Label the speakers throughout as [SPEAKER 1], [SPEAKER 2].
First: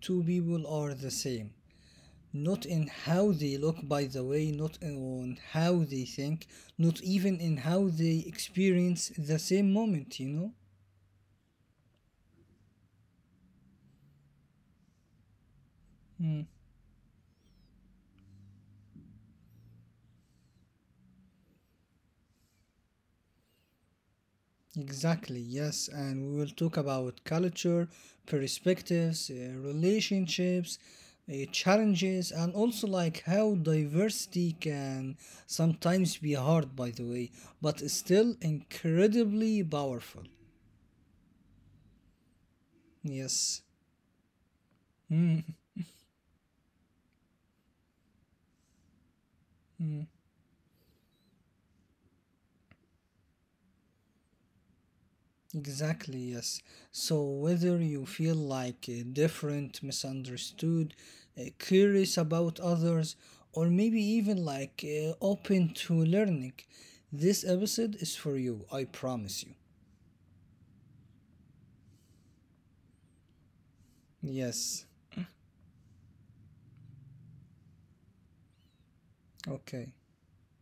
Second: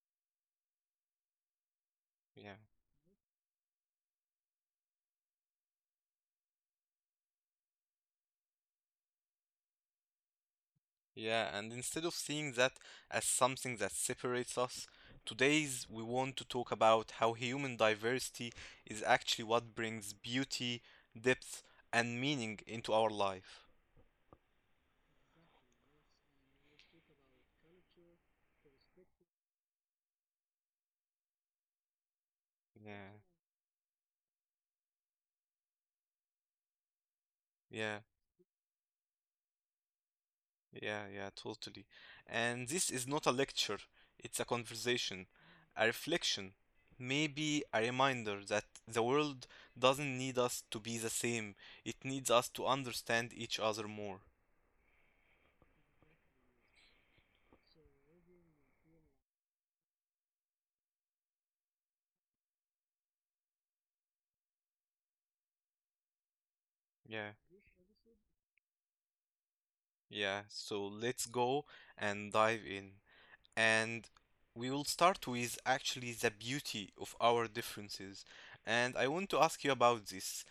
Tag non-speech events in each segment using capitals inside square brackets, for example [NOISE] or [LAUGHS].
[SPEAKER 1] two people are the same.
[SPEAKER 2] Yeah.
[SPEAKER 1] Not in how they look, by the way, not in how they think, not even in how they experience the same moment, you know?
[SPEAKER 2] Yeah, and instead of seeing that as something that separates us, today's
[SPEAKER 1] Hmm.
[SPEAKER 2] we want to talk about how human diversity is actually what brings beauty, depth, and meaning into our life.
[SPEAKER 1] Exactly, yes, and we will talk about culture, perspectives, relationships, challenges, and also like how
[SPEAKER 2] Yeah.
[SPEAKER 1] diversity can sometimes be hard, by the way, but is still
[SPEAKER 2] yeah.
[SPEAKER 1] incredibly powerful.
[SPEAKER 2] Yeah, yeah, totally. And this is
[SPEAKER 1] Yes.
[SPEAKER 2] not a lecture, it's a conversation, a reflection, maybe a reminder that the world doesn't need us to be the same, it needs us to understand each other more.
[SPEAKER 1] Exactly, yes. So, whether you feel like different, misunderstood, curious about others, or maybe even like open to learning, this
[SPEAKER 2] Yeah,
[SPEAKER 1] episode is for you, I promise you.
[SPEAKER 2] yeah, so let's go and dive in. And
[SPEAKER 1] Yes,
[SPEAKER 2] we will start with actually the beauty of our differences. And I want to ask you
[SPEAKER 1] okay.
[SPEAKER 2] about this.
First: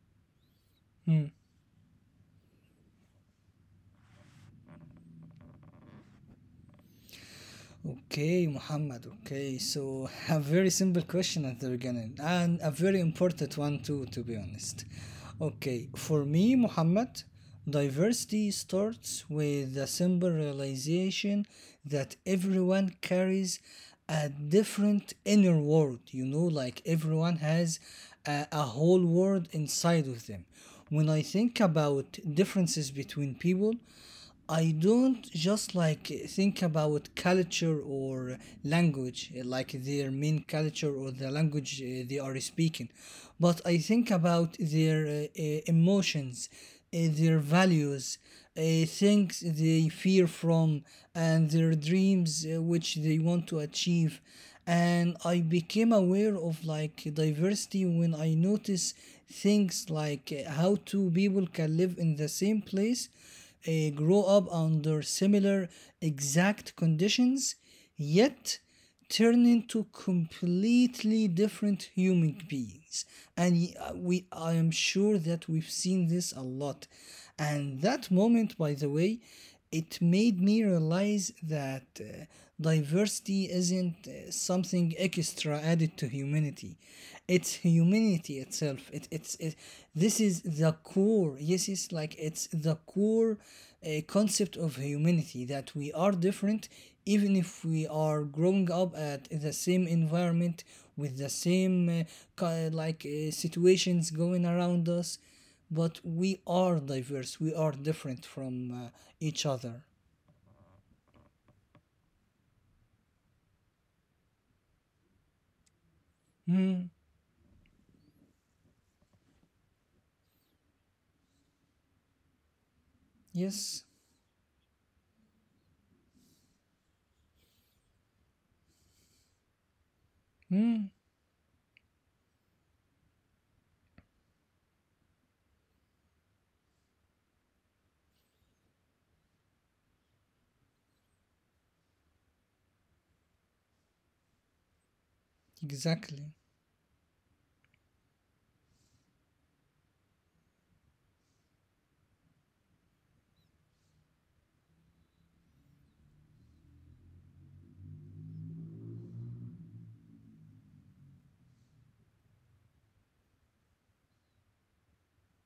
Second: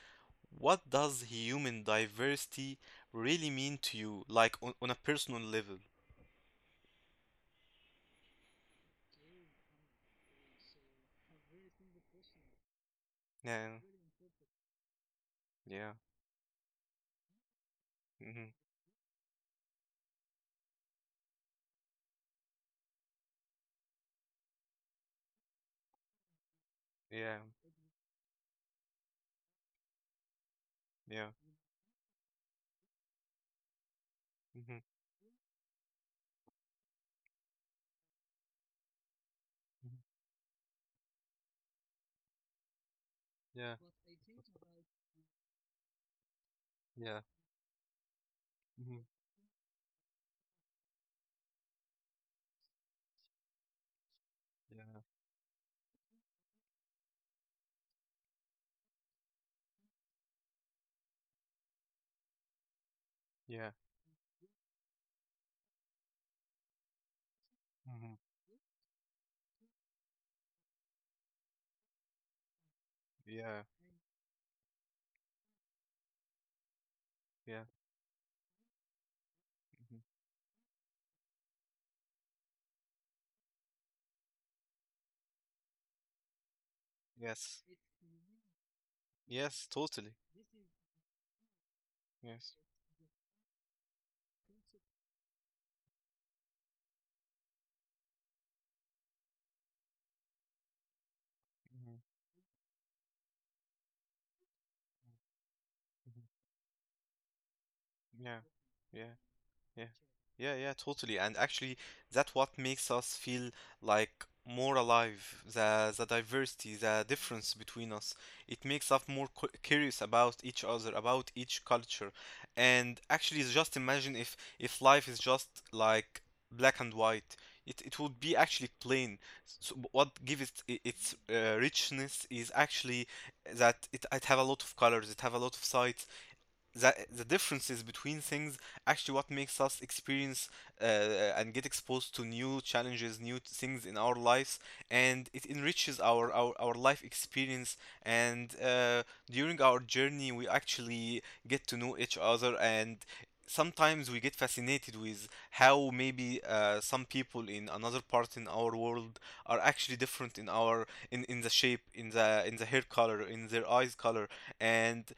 [SPEAKER 2] What does
[SPEAKER 1] Hmm.
[SPEAKER 2] human diversity really mean to you, like on a personal level?
[SPEAKER 1] Okay, Muhammad. Okay, so a very simple question at the beginning and a very
[SPEAKER 2] Yeah,
[SPEAKER 1] important one too, to be honest.
[SPEAKER 2] yeah,
[SPEAKER 1] Okay, for me, Muhammad,
[SPEAKER 2] hmm
[SPEAKER 1] diversity starts with the simple realization that everyone carries a different inner world, you know, like everyone
[SPEAKER 2] yeah,
[SPEAKER 1] has a whole world inside of them. When I think
[SPEAKER 2] yeah,
[SPEAKER 1] about differences between people, I
[SPEAKER 2] hmm
[SPEAKER 1] don't just like think about culture or language, like their main culture or the language they are speaking, but I think
[SPEAKER 2] yeah,
[SPEAKER 1] about their emotions, their
[SPEAKER 2] yeah,
[SPEAKER 1] values,
[SPEAKER 2] hmm
[SPEAKER 1] things they fear from, and their dreams which they want to achieve. And
[SPEAKER 2] yeah,
[SPEAKER 1] I became aware of like diversity when I notice things like how two people can live in the same place
[SPEAKER 2] yeah,
[SPEAKER 1] grow up under similar exact conditions,
[SPEAKER 2] hmm
[SPEAKER 1] yet turn into completely different human beings. And
[SPEAKER 2] yeah,
[SPEAKER 1] I am sure that we've seen this a lot. And
[SPEAKER 2] yeah,
[SPEAKER 1] that moment, by the way, it
[SPEAKER 2] hmm
[SPEAKER 1] made me realize that diversity isn't something extra added to humanity. It's
[SPEAKER 2] yes,
[SPEAKER 1] humanity itself.
[SPEAKER 2] yes,
[SPEAKER 1] This is
[SPEAKER 2] totally,
[SPEAKER 1] the core. Yes, it's like it's the
[SPEAKER 2] yes,
[SPEAKER 1] core concept of humanity that we are different, even if we are growing up at the same environment with the same
[SPEAKER 2] hmm
[SPEAKER 1] situations going around us, but we are diverse. We are different
[SPEAKER 2] yeah,
[SPEAKER 1] from
[SPEAKER 2] yeah.
[SPEAKER 1] each other.
[SPEAKER 2] Yeah. Yeah, yeah, totally. And actually, that what makes us feel like more alive, the diversity, the difference between us. It makes us more cu curious about each other, about each culture. And actually, just
[SPEAKER 1] Yes.
[SPEAKER 2] imagine if life is just like black and white. It would be actually plain. So what gives it
[SPEAKER 1] Hmm.
[SPEAKER 2] its richness is actually that it have a lot of colors, it have a lot of sides, the differences between things actually what makes us experience uh, uh, and get exposed to new challenges, new things in our lives, and it enriches
[SPEAKER 1] Exactly.
[SPEAKER 2] our life experience, and during our journey we actually get to know each other, and sometimes we get fascinated with how maybe some people in another part in our world are actually different in the shape, in the, in the hair color, in their eyes color, and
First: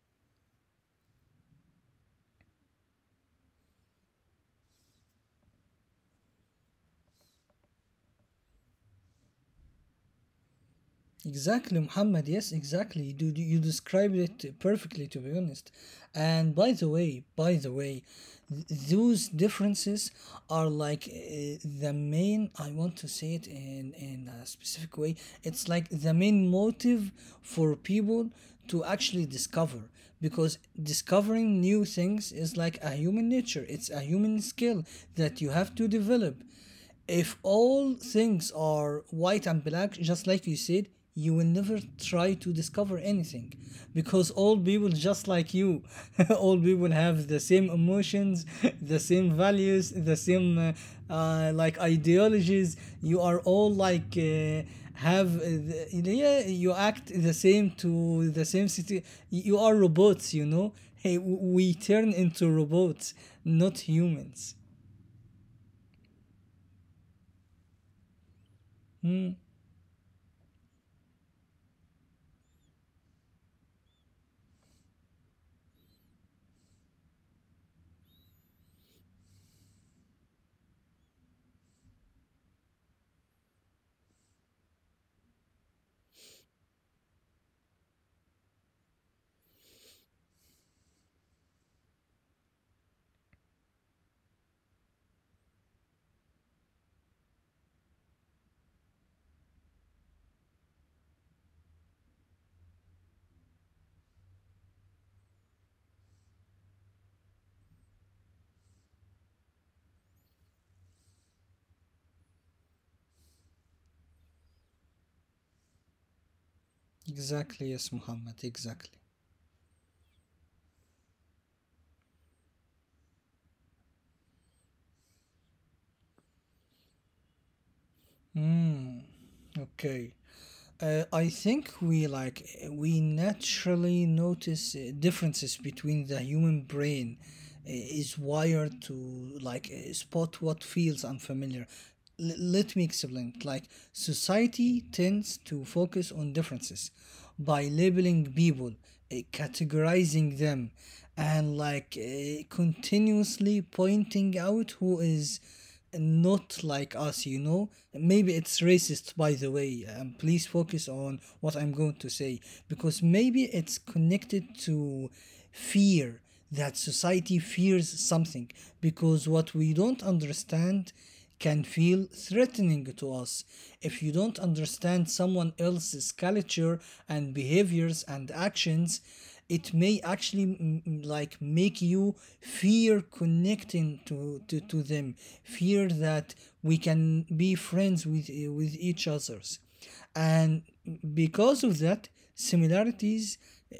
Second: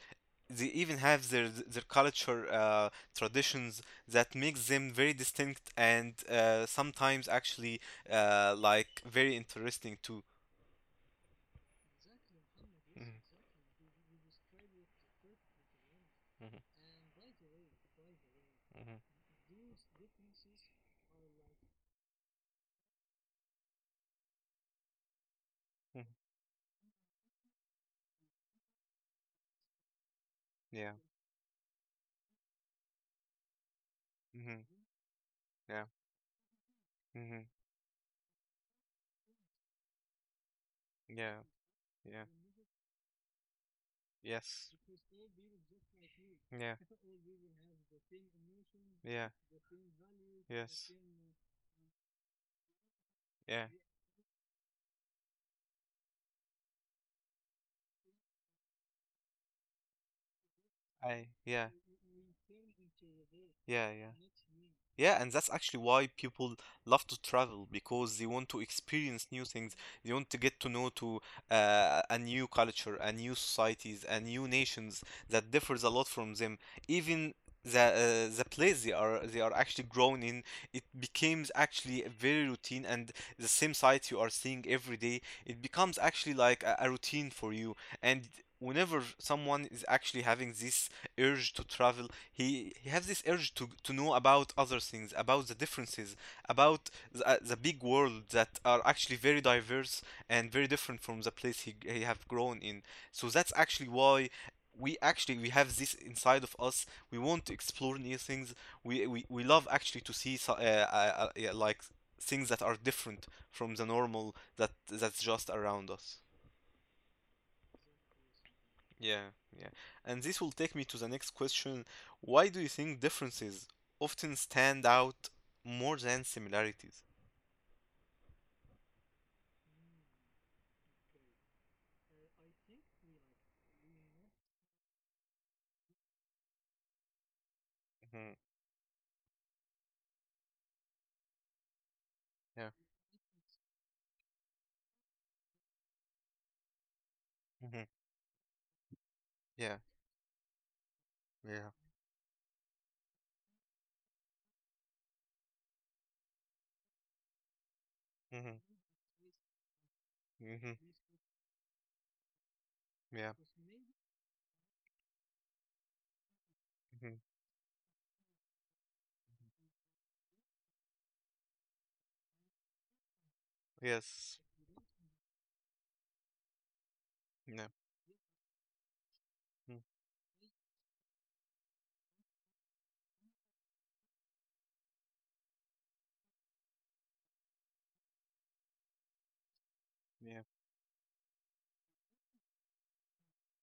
[SPEAKER 2] they even have their culture, traditions that makes them very distinct and sometimes actually like very interesting too.
[SPEAKER 1] Exactly, Muhammad. Yes, exactly.
[SPEAKER 2] Mm-hmm,
[SPEAKER 1] You described it perfectly, to be honest. And
[SPEAKER 2] mm-hmm,
[SPEAKER 1] by the way,
[SPEAKER 2] mm-hmm,
[SPEAKER 1] those differences are like the main. I want to say it in a specific way. It's like the main motive for people to actually discover because
[SPEAKER 2] mm-hmm. Yeah.
[SPEAKER 1] discovering new things is like a human nature. It's a human skill
[SPEAKER 2] Mm-hmm,
[SPEAKER 1] that you have to
[SPEAKER 2] yeah.
[SPEAKER 1] develop if
[SPEAKER 2] Mm-hmm,
[SPEAKER 1] all things are white and black, just like you said, you will
[SPEAKER 2] yeah.
[SPEAKER 1] never try
[SPEAKER 2] Yeah.
[SPEAKER 1] to discover anything because all
[SPEAKER 2] Yes.
[SPEAKER 1] people, just like you, [LAUGHS] all
[SPEAKER 2] Yeah.
[SPEAKER 1] people have the same emotions, [LAUGHS] the same
[SPEAKER 2] Yeah.
[SPEAKER 1] values, the same
[SPEAKER 2] Yes.
[SPEAKER 1] like ideologies. You are all
[SPEAKER 2] Yeah.
[SPEAKER 1] like have uh, the, yeah, you act the same to the same city. You are robots, you know.
[SPEAKER 2] I.
[SPEAKER 1] We
[SPEAKER 2] Yeah.
[SPEAKER 1] turn into robots, not
[SPEAKER 2] Yeah. Yeah.
[SPEAKER 1] humans.
[SPEAKER 2] Yeah, and that's actually why people love to travel because they want to experience new things. They want to get to know to a new culture, a new societies, a new nations that differs a lot from them. Even the the place they are actually grown in, it becomes actually very routine, and the same sight you are seeing every day, it becomes actually like a routine for you. And whenever someone is actually having this urge to travel, he has this urge to know about other things, about the differences, about the big world that are actually very diverse and very different from the place he have grown in. So that's actually why we have this inside of us, we want to explore new things, we love actually to see yeah, like things that are different from the normal that that's just around us.
[SPEAKER 1] Exactly, yes, Muhammad. Exactly.
[SPEAKER 2] Yeah, yeah. And this will take me to the next question. Why do you think differences often stand out more than similarities?
[SPEAKER 1] Okay. I think we naturally notice differences between the human brain is
[SPEAKER 2] Hmm
[SPEAKER 1] wired to like spot what feels unfamiliar. Let me
[SPEAKER 2] Yeah.
[SPEAKER 1] explain. Like society tends to focus on differences by
[SPEAKER 2] hmm
[SPEAKER 1] labeling people,
[SPEAKER 2] Yeah.
[SPEAKER 1] categorizing them, and
[SPEAKER 2] Yeah.
[SPEAKER 1] like continuously pointing out who is not like us, you know. Maybe it's
[SPEAKER 2] hmm
[SPEAKER 1] racist, by the way. Please focus
[SPEAKER 2] hmm
[SPEAKER 1] on what I'm going to say because maybe
[SPEAKER 2] Yeah.
[SPEAKER 1] it's connected to fear, that society
[SPEAKER 2] hmm
[SPEAKER 1] fears something because what we don't understand can feel threatening to us. If you don't
[SPEAKER 2] Yes.
[SPEAKER 1] understand someone else's culture and
[SPEAKER 2] Yeah.
[SPEAKER 1] behaviors and actions, it
[SPEAKER 2] mm,
[SPEAKER 1] may actually like make you fear connecting to, to them, fear that we can be friends with each others.
[SPEAKER 2] Yeah.
[SPEAKER 1] And because of that, similarities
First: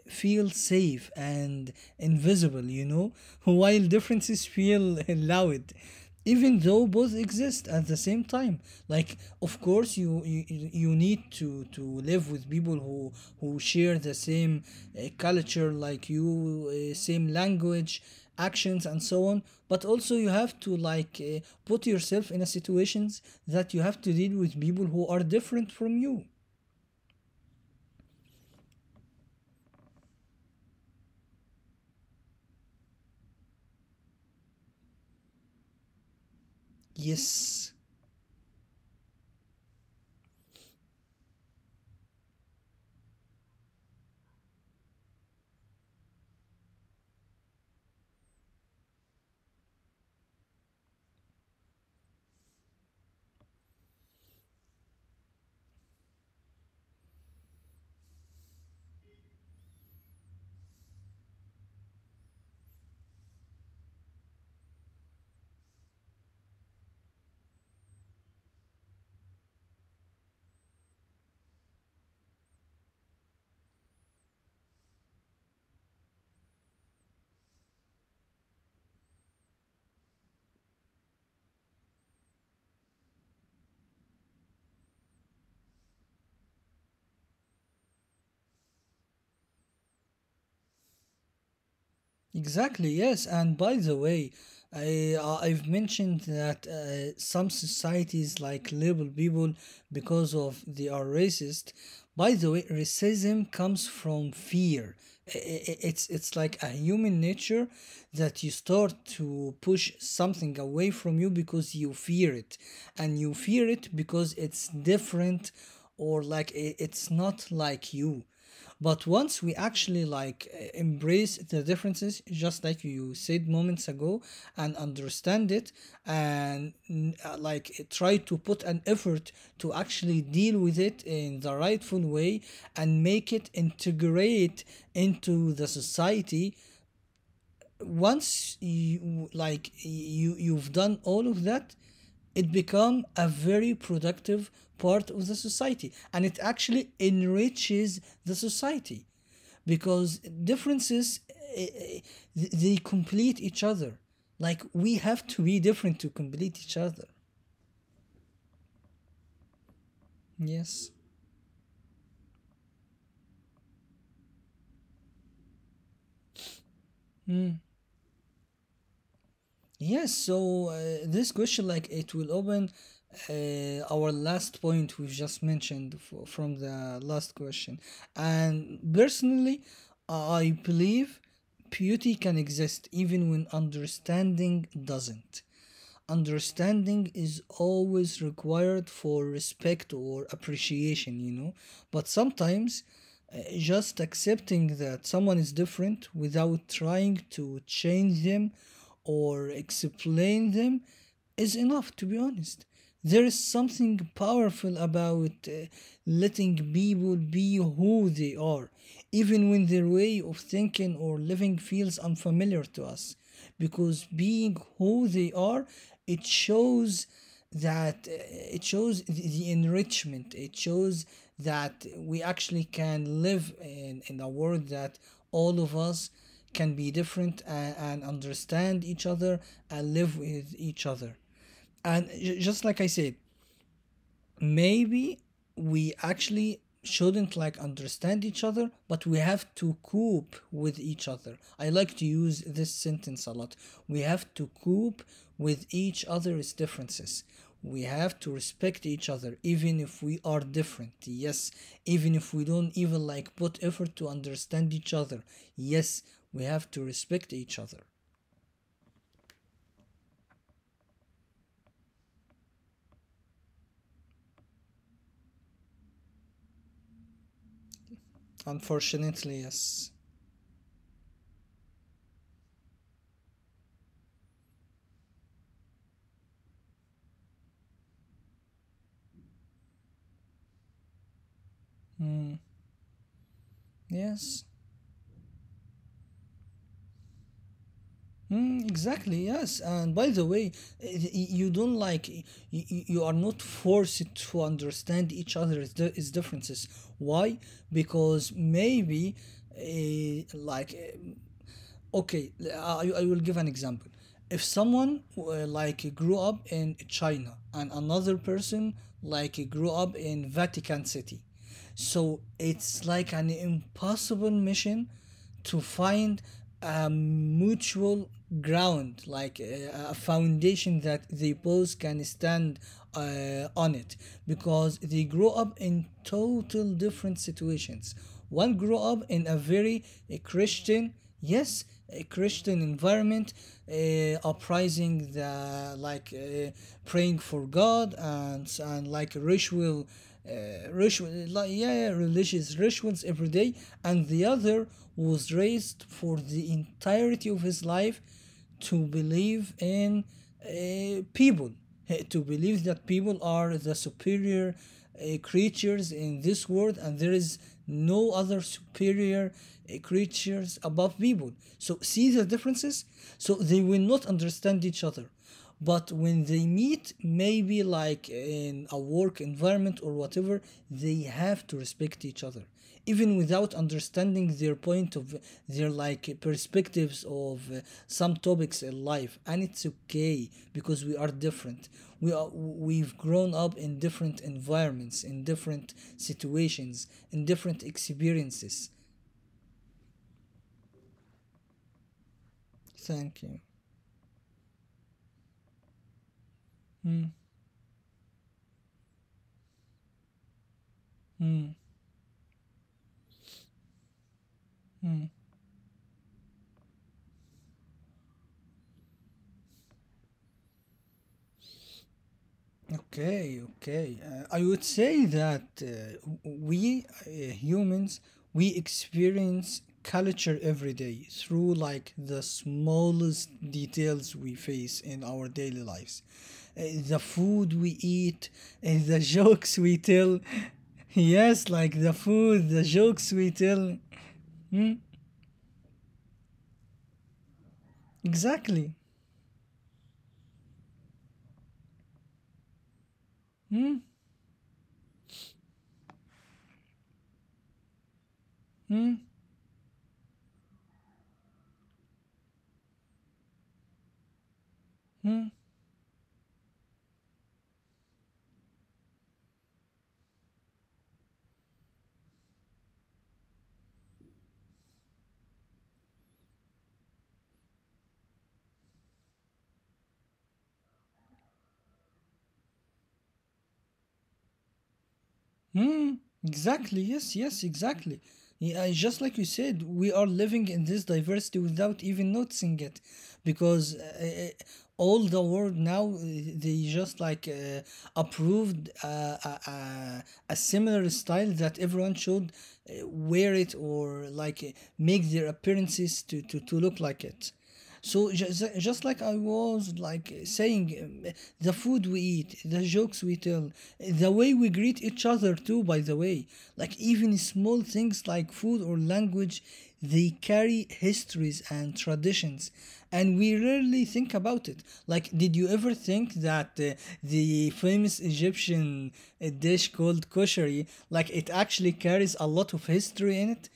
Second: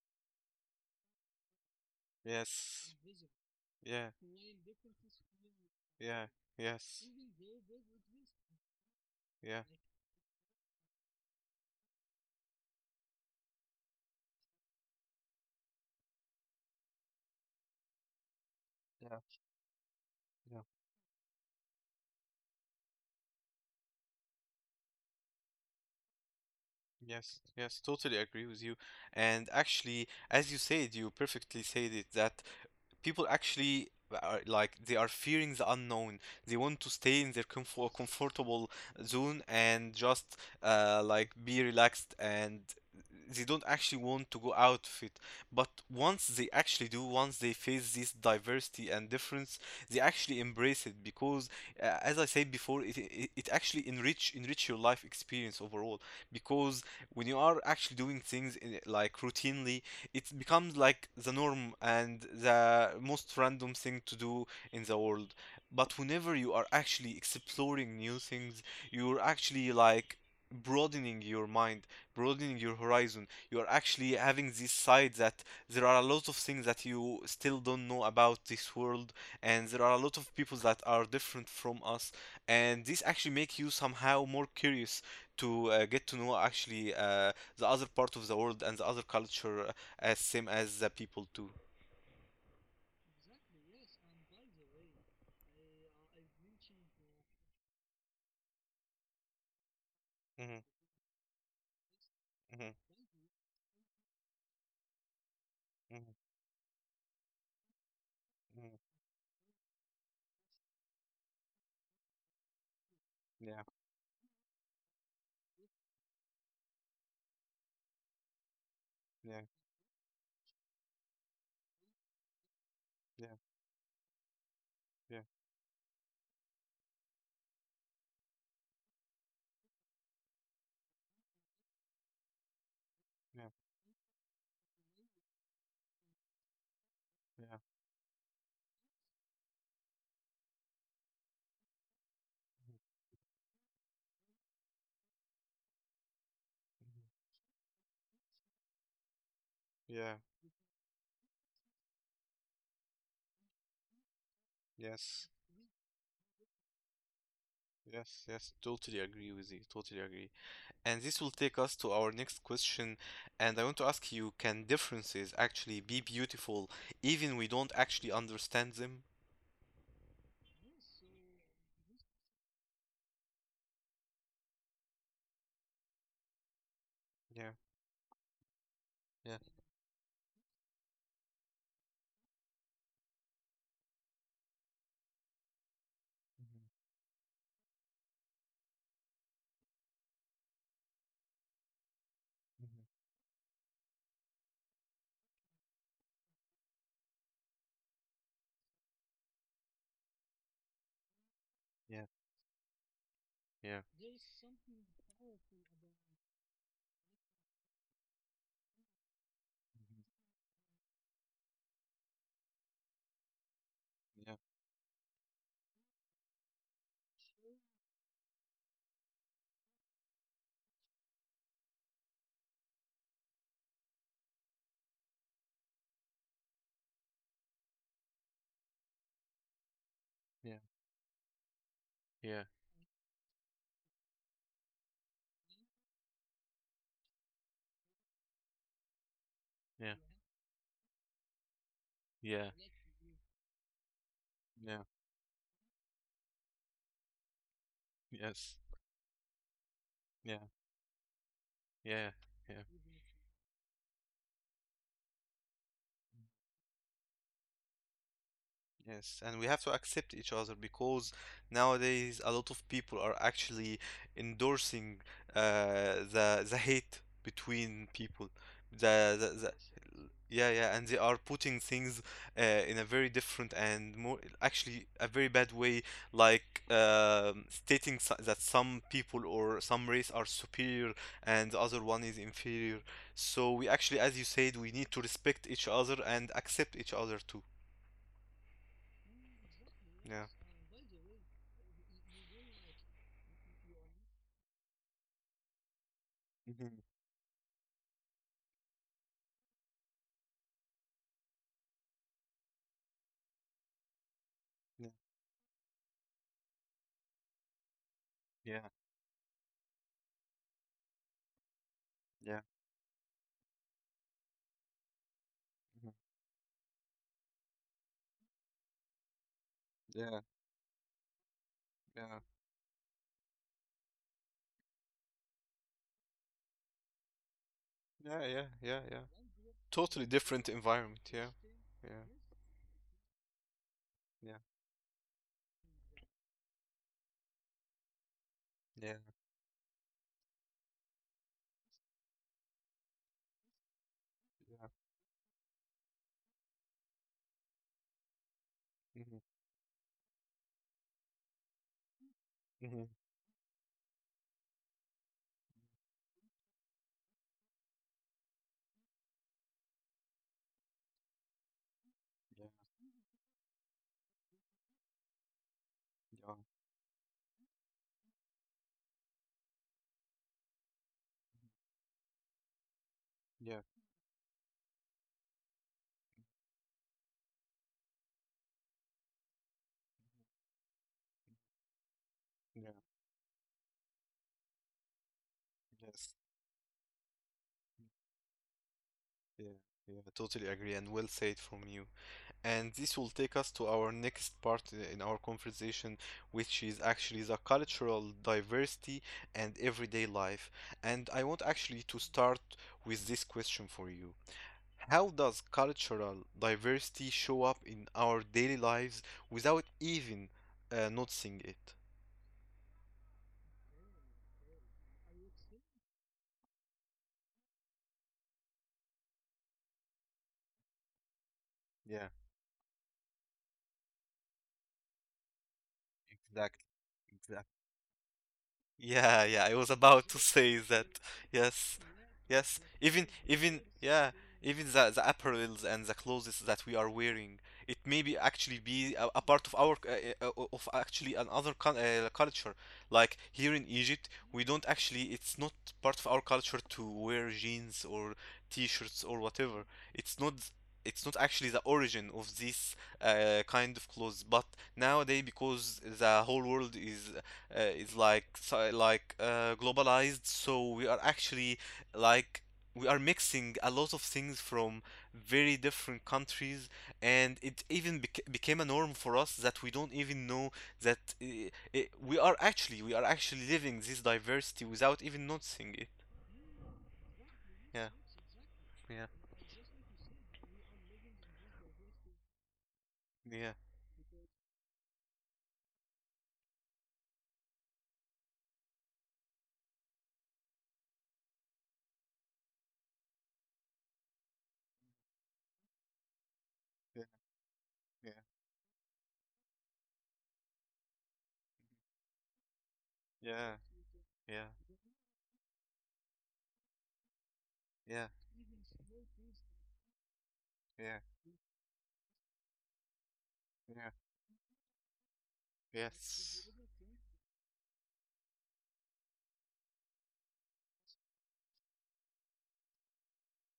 [SPEAKER 1] feel safe and invisible, you
[SPEAKER 2] Yes.
[SPEAKER 1] know, [LAUGHS] while
[SPEAKER 2] Yeah.
[SPEAKER 1] differences feel [LAUGHS] loud,
[SPEAKER 2] Yeah.
[SPEAKER 1] even though
[SPEAKER 2] Yes.
[SPEAKER 1] both exist at the same time. Like of
[SPEAKER 2] Yeah.
[SPEAKER 1] course you need to live with people who share the same culture like you, same language, actions and
[SPEAKER 2] Yeah.
[SPEAKER 1] so on. But also you have
[SPEAKER 2] Yeah.
[SPEAKER 1] to like put yourself in a situations that you have to deal with people who are different from you.
[SPEAKER 2] Yes. Yes. Totally agree with you. And actually, as you said, you perfectly said it that people actually are like they are fearing the unknown. They want to stay in their
[SPEAKER 1] Yes.
[SPEAKER 2] comfortable zone and just like be relaxed, and they don't actually want to go out of it. But once they actually do, once they face this diversity and difference, they actually embrace it because, as I said before, it actually enrich your life experience overall. Because when you are actually doing things in, like routinely, it becomes like the norm and the most random thing to do in the world. But whenever you are actually exploring new things, you're actually like broadening your mind, broadening your horizon. You are actually having this side that there are a lot of things that you still don't know about this world, and there are a lot of people that are different from us, and this actually make you somehow more curious to get to know actually the other part of the world and the other culture, as same as the people too.
[SPEAKER 1] Exactly, yes. And by the way, I've mentioned that some societies like label people because
[SPEAKER 2] Mm-hmm.
[SPEAKER 1] of they are racist. By the way,
[SPEAKER 2] Mm-hmm.
[SPEAKER 1] racism comes from fear.
[SPEAKER 2] Mm-hmm.
[SPEAKER 1] It's like a human nature that you
[SPEAKER 2] Mm-hmm.
[SPEAKER 1] start to push something away from you because you fear it, and you
[SPEAKER 2] Yeah.
[SPEAKER 1] fear it because it's different or like it's not like you. But once
[SPEAKER 2] Yeah.
[SPEAKER 1] we actually like embrace the differences, just like you
[SPEAKER 2] Yeah.
[SPEAKER 1] said moments ago, and
[SPEAKER 2] Yeah.
[SPEAKER 1] understand it, and try to put an effort to actually deal with it in the rightful way and make
[SPEAKER 2] Yeah.
[SPEAKER 1] it integrate into the society,
[SPEAKER 2] Yeah.
[SPEAKER 1] once you like you've done all of that, it
[SPEAKER 2] Mm-hmm.
[SPEAKER 1] become a very productive part of the society, and it actually
[SPEAKER 2] mm-hmm.
[SPEAKER 1] enriches the society
[SPEAKER 2] Yeah.
[SPEAKER 1] because differences eh, eh, they complete each other. Like we have
[SPEAKER 2] Yes.
[SPEAKER 1] to be different to complete each other.
[SPEAKER 2] Yes. Yes. Totally agree with you. Totally agree.
[SPEAKER 1] Yes.
[SPEAKER 2] And this will take us to our next question. And I want to ask you, can differences actually be beautiful, even we don't actually understand them?
[SPEAKER 1] Yes, so this question, like, it will open our last point we've just mentioned from the last
[SPEAKER 2] Yeah.
[SPEAKER 1] question. And
[SPEAKER 2] Yeah.
[SPEAKER 1] personally, I believe beauty can exist even when understanding doesn't.
[SPEAKER 2] hmm
[SPEAKER 1] Understanding is always required for respect or appreciation, you know. But
[SPEAKER 2] hmm
[SPEAKER 1] sometimes just accepting that someone is different without trying to change them or explain them is
[SPEAKER 2] Yeah.
[SPEAKER 1] enough, to be honest. There is
[SPEAKER 2] Yeah.
[SPEAKER 1] something powerful about letting people be who they are, even when their
[SPEAKER 2] hmm
[SPEAKER 1] way of thinking or living feels unfamiliar to us. Because
[SPEAKER 2] Yeah.
[SPEAKER 1] being who they are, it shows that it shows the enrichment, it shows that we actually can live in a world that all of us can be different and understand each other and live with each other. And
[SPEAKER 2] Yeah.
[SPEAKER 1] just like I said, maybe we actually shouldn't like understand each other, but we have to
[SPEAKER 2] Yeah.
[SPEAKER 1] cope with each other. I like to
[SPEAKER 2] Yeah. Yeah.
[SPEAKER 1] use this sentence a lot. We have to
[SPEAKER 2] Yeah.
[SPEAKER 1] cope with each other's differences. We have to
[SPEAKER 2] Yes.
[SPEAKER 1] respect each other even if we
[SPEAKER 2] Yeah.
[SPEAKER 1] are different. Yes,
[SPEAKER 2] Yeah.
[SPEAKER 1] even if we
[SPEAKER 2] Yeah.
[SPEAKER 1] don't even like put effort to understand each other. Yes, we have to respect each other.
[SPEAKER 2] Yes, and we have to accept each other because nowadays a lot of people are actually endorsing the hate between people.
[SPEAKER 1] Unfortunately,
[SPEAKER 2] The
[SPEAKER 1] yes.
[SPEAKER 2] yeah yeah, and they are putting things in a very different and more actually a very bad way, like stating that some people or some race are superior and the other one is inferior. So we actually, as you
[SPEAKER 1] Yes.
[SPEAKER 2] said, we need to respect each other and accept each other too.
[SPEAKER 1] Mm, exactly, yes. And by the
[SPEAKER 2] Yeah.
[SPEAKER 1] way, you don't like, you are not forced to understand each other's di- is differences. Why? Because maybe, uh, like, eh, okay, I will give an example. If
[SPEAKER 2] Yeah,
[SPEAKER 1] someone like grew up in China and another
[SPEAKER 2] yeah,
[SPEAKER 1] person like grew up in Vatican City, so
[SPEAKER 2] yeah,
[SPEAKER 1] it's like an impossible mission to
[SPEAKER 2] mhm,
[SPEAKER 1] find a mutual ground, like a
[SPEAKER 2] yeah,
[SPEAKER 1] foundation that they both can
[SPEAKER 2] yeah,
[SPEAKER 1] stand on it, because they grow up in total different situations.
[SPEAKER 2] yeah, yeah,
[SPEAKER 1] One grew
[SPEAKER 2] yeah, yeah.
[SPEAKER 1] up in a very
[SPEAKER 2] Totally different
[SPEAKER 1] christian
[SPEAKER 2] environment. Yeah,
[SPEAKER 1] yes
[SPEAKER 2] yeah,
[SPEAKER 1] a Christian environment,
[SPEAKER 2] yeah,
[SPEAKER 1] uprising the like praying for God and
[SPEAKER 2] yeah,
[SPEAKER 1] like ritual, uh, religious rituals every day, and the
[SPEAKER 2] yeah.
[SPEAKER 1] other was raised for the entirety of his life to
[SPEAKER 2] hmm
[SPEAKER 1] believe in people, to believe
[SPEAKER 2] hmm
[SPEAKER 1] that people are the superior creatures in this world and there is no other superior creatures above people. So, see the
[SPEAKER 2] Yeah,
[SPEAKER 1] differences? So, they will not understand each other, but when they meet maybe like in a work environment or whatever, they have to respect each other even without
[SPEAKER 2] yeah, yeah,
[SPEAKER 1] understanding their point of their like perspectives of some topics in life. And it's okay because we are different.
[SPEAKER 2] yeah.
[SPEAKER 1] We've grown up in different environments, in different
[SPEAKER 2] Yes,
[SPEAKER 1] situations, in different experiences.
[SPEAKER 2] yeah, yeah. I totally agree, and well said from you. And this will
[SPEAKER 1] Thank
[SPEAKER 2] take
[SPEAKER 1] you.
[SPEAKER 2] us to our next part in our conversation, which is actually the cultural diversity and everyday life. And I want actually to start with this question for you. How does cultural diversity show up in our daily lives without even noticing it?
[SPEAKER 1] Okay, okay. I would say that we humans, we experience culture every day through like
[SPEAKER 2] Yeah,
[SPEAKER 1] the smallest details we face in our daily lives. Uh,
[SPEAKER 2] exactly,
[SPEAKER 1] the
[SPEAKER 2] exactly.
[SPEAKER 1] food we eat, the [LAUGHS]
[SPEAKER 2] Yeah, yeah,
[SPEAKER 1] jokes
[SPEAKER 2] I
[SPEAKER 1] we
[SPEAKER 2] was about
[SPEAKER 1] tell.
[SPEAKER 2] to
[SPEAKER 1] [LAUGHS]
[SPEAKER 2] say that.
[SPEAKER 1] Yes, like
[SPEAKER 2] Yes,
[SPEAKER 1] the food, the
[SPEAKER 2] yes.
[SPEAKER 1] jokes we tell.
[SPEAKER 2] Yeah, even the apparels and the clothes that we are wearing, it may be actually
[SPEAKER 1] Exactly.
[SPEAKER 2] be a part of our of actually another con culture. Like here in
[SPEAKER 1] Hmm.
[SPEAKER 2] Egypt, we don't actually. It's not part of our culture to wear jeans or
[SPEAKER 1] Hmm.
[SPEAKER 2] t-shirts or whatever. It's not. It's not actually the origin of this kind of clothes, but
[SPEAKER 1] Hmm.
[SPEAKER 2] nowadays because the whole world is like so, like globalized, so we are actually like we are mixing a lot of things from very different countries, and it even became a norm for us that we don't even know that we are actually living this diversity without even noticing it.
[SPEAKER 1] Mm, exactly. Yes, yes,
[SPEAKER 2] Yeah
[SPEAKER 1] exactly. Yeah, just
[SPEAKER 2] yeah
[SPEAKER 1] like you said, we are living in this diversity without even noticing it,
[SPEAKER 2] yeah
[SPEAKER 1] because all the world now they just like approved a similar style that everyone should wear it or like make their appearances to, to look like
[SPEAKER 2] yeah
[SPEAKER 1] it. So
[SPEAKER 2] yeah
[SPEAKER 1] just like I was like saying, the food we eat, the jokes we tell,
[SPEAKER 2] yeah
[SPEAKER 1] the way we
[SPEAKER 2] yeah
[SPEAKER 1] greet each other too. By the way, like even small things
[SPEAKER 2] yeah
[SPEAKER 1] like food or language, they carry
[SPEAKER 2] yeah,
[SPEAKER 1] histories and traditions, and we rarely
[SPEAKER 2] yeah,
[SPEAKER 1] think about it. Like, did you ever think
[SPEAKER 2] yes,
[SPEAKER 1] that the famous Egyptian dish called koshari, like it actually carries a lot of history in it?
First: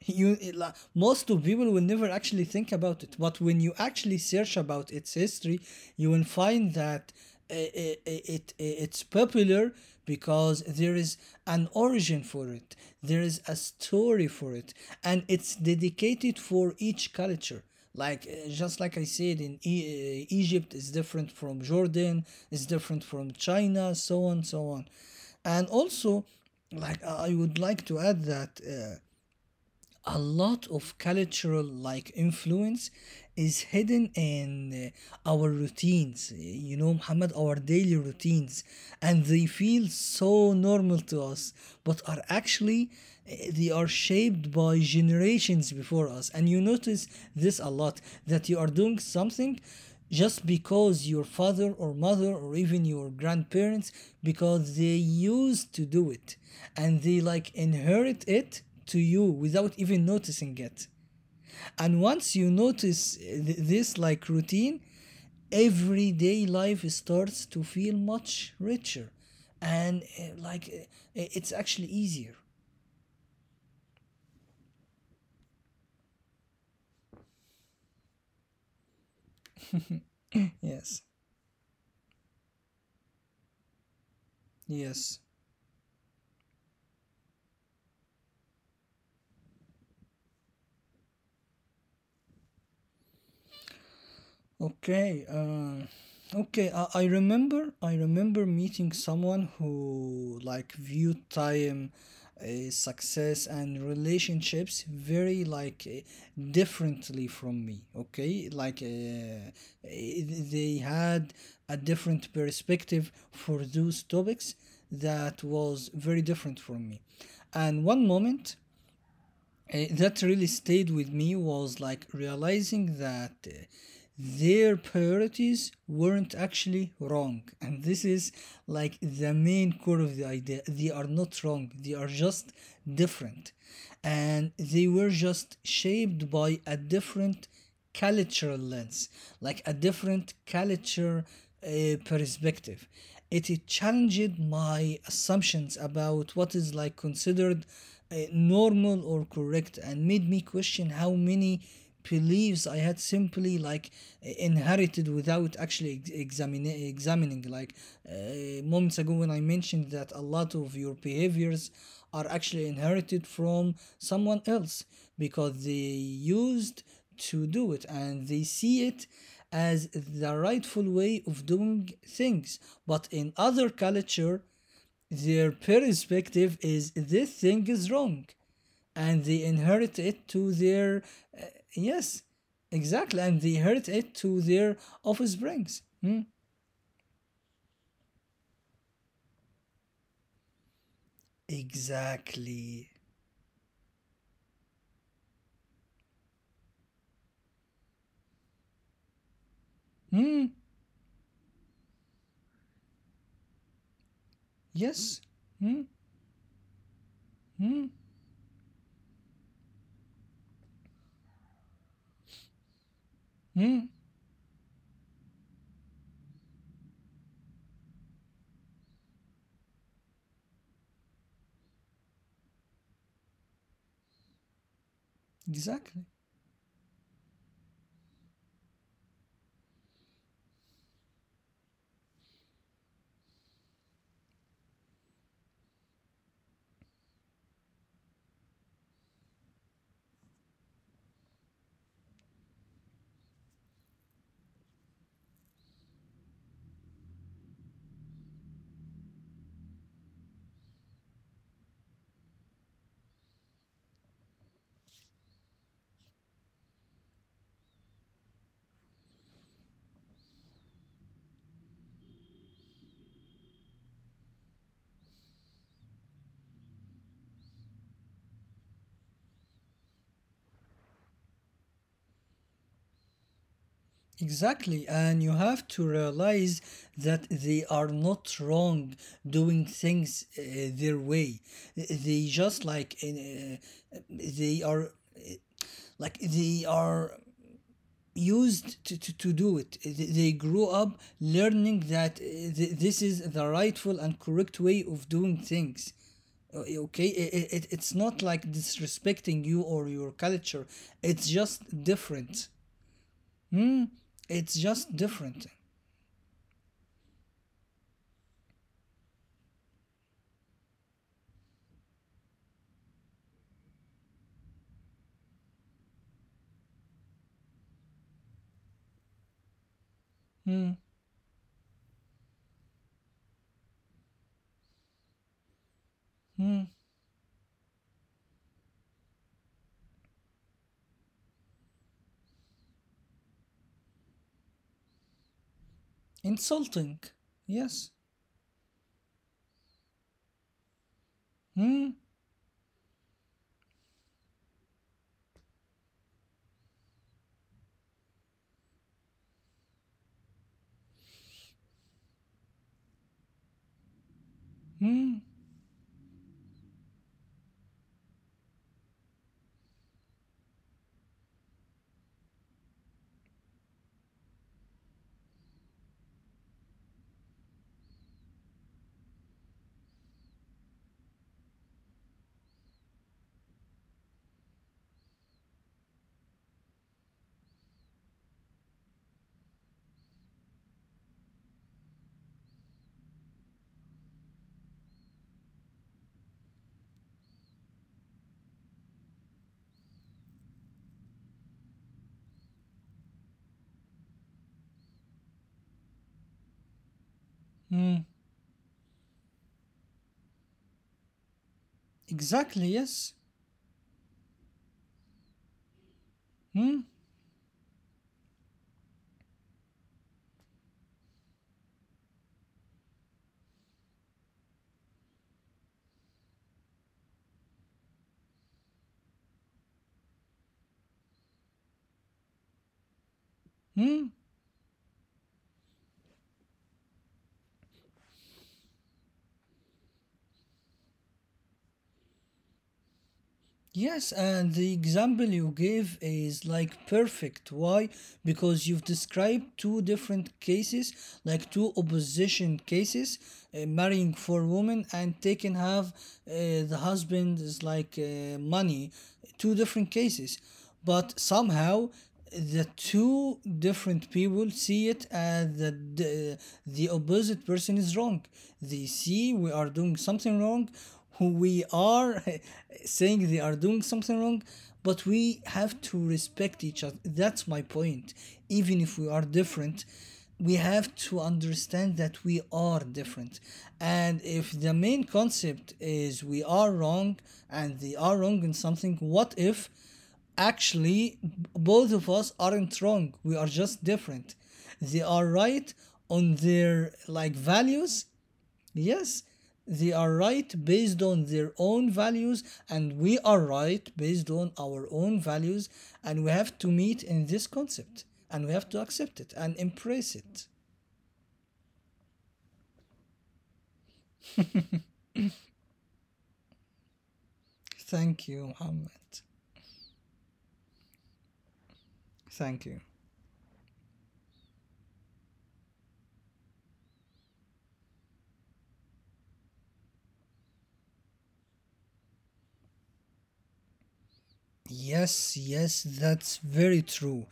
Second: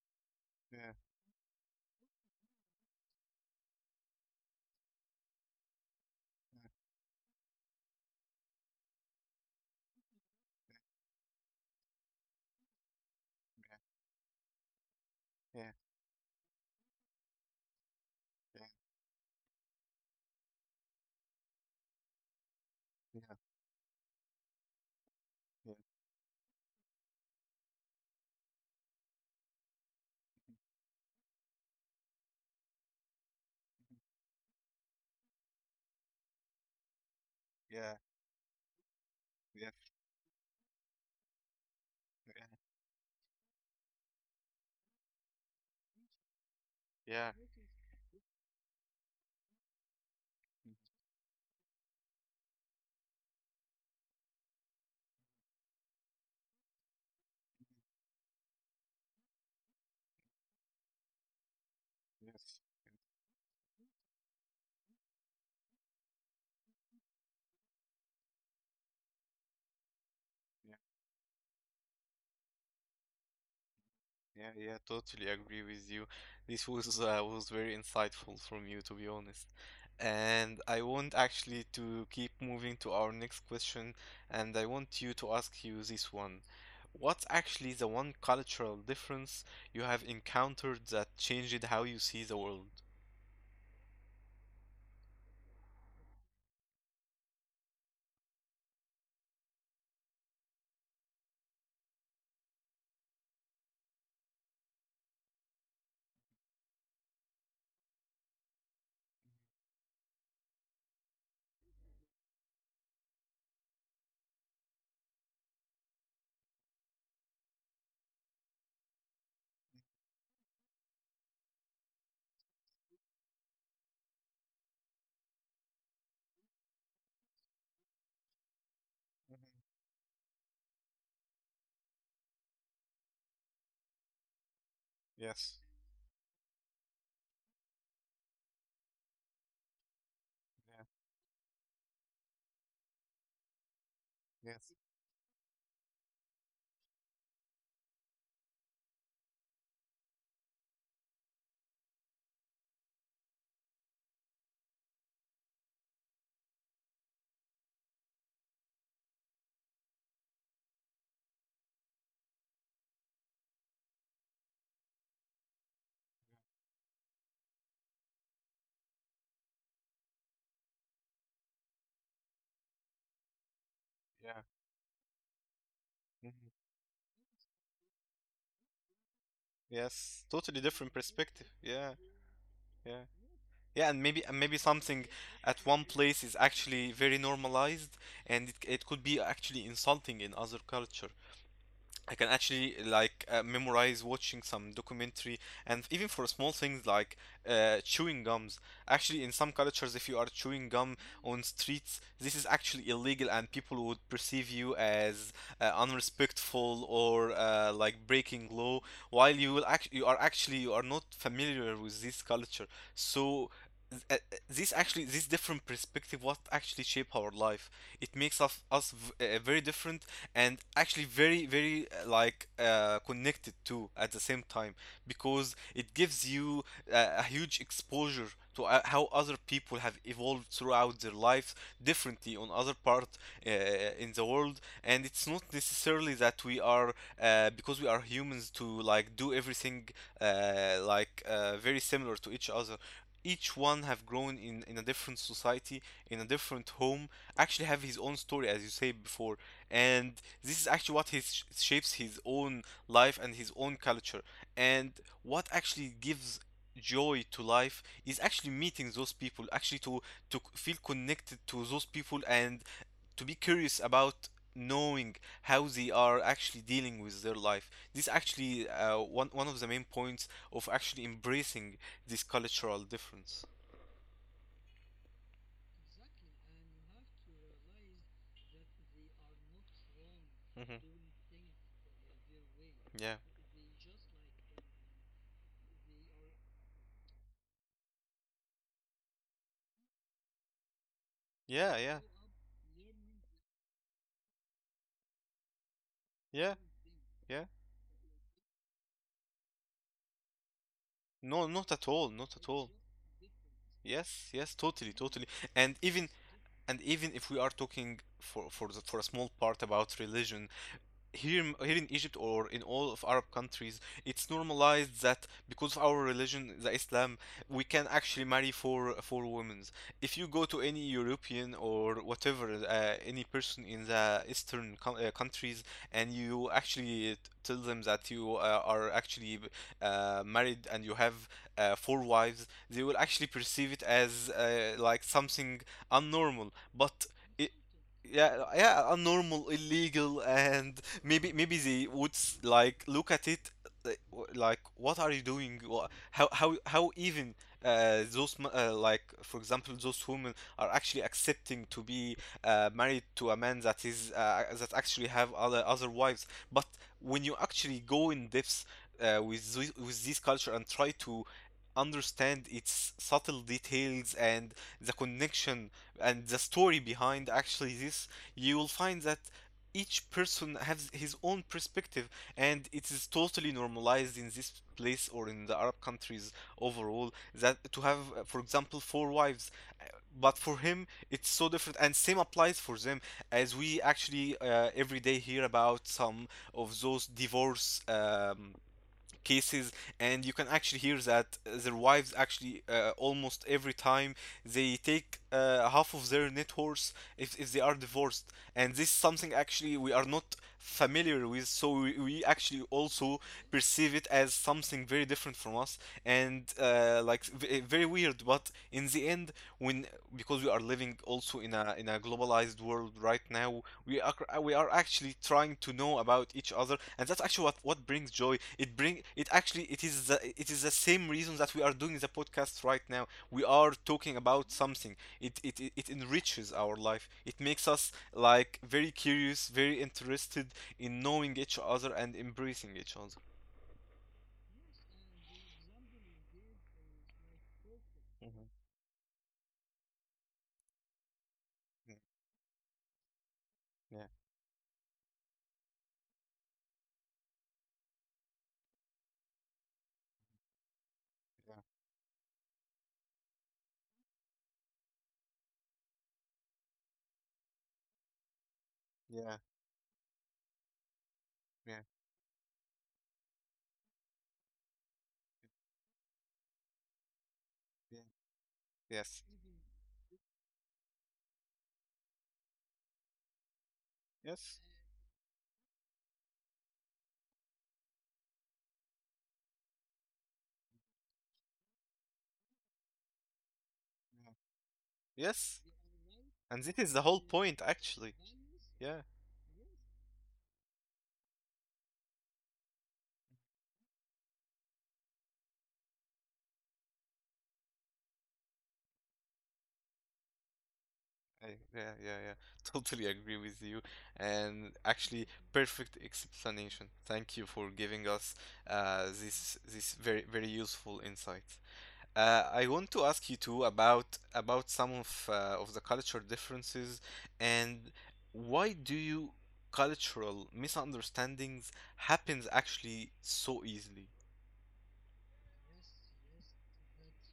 [SPEAKER 1] [LAUGHS] you It, like,
[SPEAKER 2] yeah, yeah,
[SPEAKER 1] most of people will never actually think about it. But when you actually search about its history, you will find that uh, it, it's popular because there is an origin for it. There is a story for it, and it's
[SPEAKER 2] yeah, yeah,
[SPEAKER 1] dedicated for each culture. Like, just like I said, in Egypt is different from Jordan, is different from
[SPEAKER 2] yeah,
[SPEAKER 1] China, so on so on. And also, like I would like to add that a lot of cultural, like, influence is hidden in our routines, you know, Muhammad, our daily
[SPEAKER 2] yeah,
[SPEAKER 1] routines. And they
[SPEAKER 2] yeah,
[SPEAKER 1] feel
[SPEAKER 2] yeah,
[SPEAKER 1] so normal to us, but are
[SPEAKER 2] yeah,
[SPEAKER 1] actually they are shaped by generations before us. And you notice
[SPEAKER 2] yeah,
[SPEAKER 1] this a lot, that you are doing something just because your father or mother or even your grandparents, because they used to do it, and they like inherit it to you without even noticing it. And
[SPEAKER 2] Yes.
[SPEAKER 1] once you notice this, like, routine, everyday life starts to feel much richer. And
[SPEAKER 2] Yeah,
[SPEAKER 1] it's actually easier.
[SPEAKER 2] yeah, yeah, totally agree with you. This was very insightful from you, to be honest. And I want
[SPEAKER 1] Yes,
[SPEAKER 2] actually to keep moving to our next question, and I want you to ask
[SPEAKER 1] yes.
[SPEAKER 2] you this one. What's actually the one cultural difference you have encountered that changed how you see the world?
[SPEAKER 1] Okay, okay. I remember. I remember meeting someone who, like, viewed time, success, and relationships very, like, differently from me. Okay, like, they had a different perspective for those topics that was very different from me. And one moment, that really stayed with me, was like realizing that their priorities weren't actually wrong. And this is, like, the main core of the idea: they are not wrong, they are just different, and they
[SPEAKER 2] Yes.
[SPEAKER 1] were just shaped by a different cultural lens, like a
[SPEAKER 2] Yeah.
[SPEAKER 1] different culture perspective. It
[SPEAKER 2] Yes.
[SPEAKER 1] challenged my assumptions about what is, like, considered normal or correct, and made me question how many beliefs I had simply, like, inherited without actually examining. Like, moments ago, when I mentioned that a lot of your behaviors are actually inherited from someone else, because they used to do it and they see it as the rightful way of doing things. But in other
[SPEAKER 2] Yeah.
[SPEAKER 1] culture, their
[SPEAKER 2] Mhm.
[SPEAKER 1] perspective is this thing is wrong, and they
[SPEAKER 2] Yes.
[SPEAKER 1] inherit
[SPEAKER 2] Totally
[SPEAKER 1] it
[SPEAKER 2] different
[SPEAKER 1] to
[SPEAKER 2] perspective.
[SPEAKER 1] their uh,
[SPEAKER 2] Yeah.
[SPEAKER 1] yes,
[SPEAKER 2] Yeah.
[SPEAKER 1] exactly, and
[SPEAKER 2] Yeah, and
[SPEAKER 1] they
[SPEAKER 2] maybe
[SPEAKER 1] inherit
[SPEAKER 2] and maybe
[SPEAKER 1] it to
[SPEAKER 2] something
[SPEAKER 1] their
[SPEAKER 2] at one
[SPEAKER 1] offspring.
[SPEAKER 2] place is
[SPEAKER 1] Hmm,
[SPEAKER 2] actually very normalized, and it could be actually insulting in other culture. I can actually like
[SPEAKER 1] exactly.
[SPEAKER 2] memorize watching some documentary, and even for small things like chewing gums. Actually, in some cultures, if you are chewing gum
[SPEAKER 1] Hmm,
[SPEAKER 2] on streets, this is actually illegal and people would perceive you as
[SPEAKER 1] yes. Hmm,
[SPEAKER 2] unrespectful or like
[SPEAKER 1] hmm,
[SPEAKER 2] breaking law. While you will act, you are actually you are not familiar with this culture, so. th- uh, uh,
[SPEAKER 1] hmm,
[SPEAKER 2] This actually, this different perspective, what actually shape our life. It makes us very different, and actually very very like connected to at the same time, because it gives you
[SPEAKER 1] exactly.
[SPEAKER 2] a huge exposure to how other people have evolved throughout their lives differently on other part uh, in the world, and it's not necessarily that we are because we are humans to like do everything like very similar to each other. Each one have grown in a different society, in a different home, actually have his own story as you say before, and this is actually what his shapes his own life and his own culture, and what actually gives joy to life is actually meeting those people actually to feel connected to those people and to be curious about knowing how they are actually dealing with their life. This actually one of the main points of actually embracing this cultural difference.
[SPEAKER 1] Exactly, and you have to realize that they are not wrong doing
[SPEAKER 2] Hmm
[SPEAKER 1] things their way. They
[SPEAKER 2] Yeah,
[SPEAKER 1] just, like, they are, like, they are used to do it. They grew up
[SPEAKER 2] yeah, yeah,
[SPEAKER 1] learning that this is the rightful and correct way of doing
[SPEAKER 2] yeah,
[SPEAKER 1] things.
[SPEAKER 2] yeah.
[SPEAKER 1] Okay, it's not like disrespecting you or your culture.
[SPEAKER 2] No, not at
[SPEAKER 1] It's
[SPEAKER 2] all, not at
[SPEAKER 1] just
[SPEAKER 2] all.
[SPEAKER 1] different.
[SPEAKER 2] Yes, yes, totally,
[SPEAKER 1] It's
[SPEAKER 2] totally.
[SPEAKER 1] just
[SPEAKER 2] And
[SPEAKER 1] different.
[SPEAKER 2] even and even if we are talking for a small part about religion, here in Egypt or in all of Arab countries, it's normalized that because of our religion, the Islam, we can actually marry four women. If you go to any
[SPEAKER 1] Hmm.
[SPEAKER 2] European or whatever, any person in the Eastern co countries, and you
[SPEAKER 1] Hmm.
[SPEAKER 2] actually tell them that you are actually married and you have four wives, they will actually perceive it as like something unnormal. But
[SPEAKER 1] Insulting.
[SPEAKER 2] I
[SPEAKER 1] Yes.
[SPEAKER 2] yeah, yeah, a normal illegal and maybe they would
[SPEAKER 1] Hmm.
[SPEAKER 2] like look at it, like what are you doing? How how even like for example those women are actually accepting to be married to a man that is that actually have
[SPEAKER 1] Hmm.
[SPEAKER 2] other wives. But when you actually go in depth with this culture and try to understand its subtle details and the connection and the story behind actually this, you will find that each person has his own perspective, and it is totally normalized in this place or in the Arab countries overall that to have, for example, four wives. Uh, but for him it's so different, and same applies for them, as we actually every day hear about some of those divorce cases. And you can actually hear that their wives actually almost every time they take half of their net worth if they are
[SPEAKER 1] Hmm.
[SPEAKER 2] divorced. And this is something actually we are not familiar with, so we actually
[SPEAKER 1] Exactly.
[SPEAKER 2] also
[SPEAKER 1] Yes.
[SPEAKER 2] perceive it as something very different from us, and
[SPEAKER 1] Hmm.
[SPEAKER 2] very weird. But in the end, when, because we are living also in a globalized world right now, we are, we are actually trying to know about each other, and that's actually what brings joy. It actually, it is it is the same reason that we are doing the podcast right now. We are
[SPEAKER 1] Hmm.
[SPEAKER 2] talking about something. It enriches our life, it makes us like very curious, very interested in knowing each other and embracing each other.
[SPEAKER 1] Yes. And the example you gave is, like, perfect. Why?
[SPEAKER 2] Mhm.
[SPEAKER 1] Because you've described two different cases, like two opposition cases,
[SPEAKER 2] Yeah,
[SPEAKER 1] marrying for women and taking half. The husband is, like, money, two different cases, but
[SPEAKER 2] yeah,
[SPEAKER 1] somehow the two different people see it as that the opposite person is wrong. They see
[SPEAKER 2] yeah,
[SPEAKER 1] we are doing something wrong, who we
[SPEAKER 2] yeah,
[SPEAKER 1] are [LAUGHS] saying they are doing something wrong. But we have to respect each other, that's my
[SPEAKER 2] yeah.
[SPEAKER 1] point. Even if we
[SPEAKER 2] Yes,
[SPEAKER 1] are different, we have to understand that we are different. And if
[SPEAKER 2] yes,
[SPEAKER 1] the main concept is we are wrong and they are wrong in something, what if actually both of us aren't wrong, we are just
[SPEAKER 2] yeah,
[SPEAKER 1] different? They are
[SPEAKER 2] yes. Yes,
[SPEAKER 1] right on
[SPEAKER 2] and this
[SPEAKER 1] their,
[SPEAKER 2] is the whole
[SPEAKER 1] like,
[SPEAKER 2] point
[SPEAKER 1] values.
[SPEAKER 2] actually. Yeah.
[SPEAKER 1] Yes, they are right based on their own values, and we are right based on our own values. And we have to meet in this concept, and we have to accept it and embrace it.
[SPEAKER 2] I, yeah, yeah, yeah. [LAUGHS] Totally agree with you. And actually, perfect explanation. Thank you for giving
[SPEAKER 1] Thank
[SPEAKER 2] us
[SPEAKER 1] you,
[SPEAKER 2] uh,
[SPEAKER 1] Muhammad.
[SPEAKER 2] this this very very useful insight.
[SPEAKER 1] Thank
[SPEAKER 2] I
[SPEAKER 1] you.
[SPEAKER 2] want to ask you too about some of the culture differences, and why do you, cultural misunderstandings happens actually so easily?
[SPEAKER 1] Yes, yes, that's very true.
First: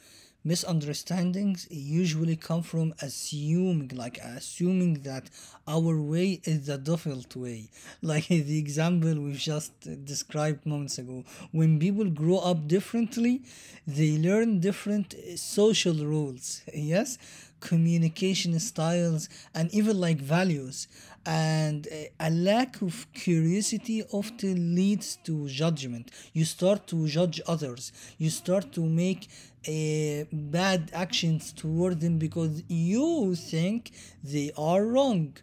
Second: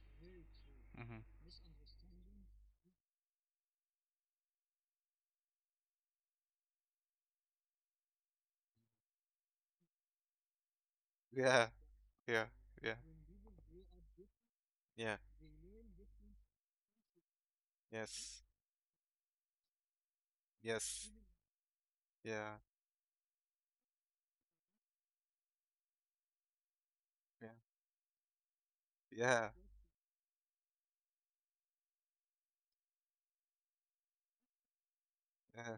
[SPEAKER 2] Hmm.
[SPEAKER 1] Misunderstandings usually come from assuming, like assuming that our way is the default way. Like, [LAUGHS] the example we've just described
[SPEAKER 2] Yeah,
[SPEAKER 1] moments ago.
[SPEAKER 2] yeah,
[SPEAKER 1] When people
[SPEAKER 2] yeah,
[SPEAKER 1] grow up differently, they
[SPEAKER 2] yeah.
[SPEAKER 1] learn different social rules, [LAUGHS] yes,
[SPEAKER 2] Yes,
[SPEAKER 1] communication styles, and even, like,
[SPEAKER 2] yes,
[SPEAKER 1] values. And
[SPEAKER 2] yeah,
[SPEAKER 1] a lack of curiosity often leads to judgment. You start to
[SPEAKER 2] yeah,
[SPEAKER 1] judge others, you start to
[SPEAKER 2] yeah,
[SPEAKER 1] make bad actions toward them because you think they are wrong,
[SPEAKER 2] yeah.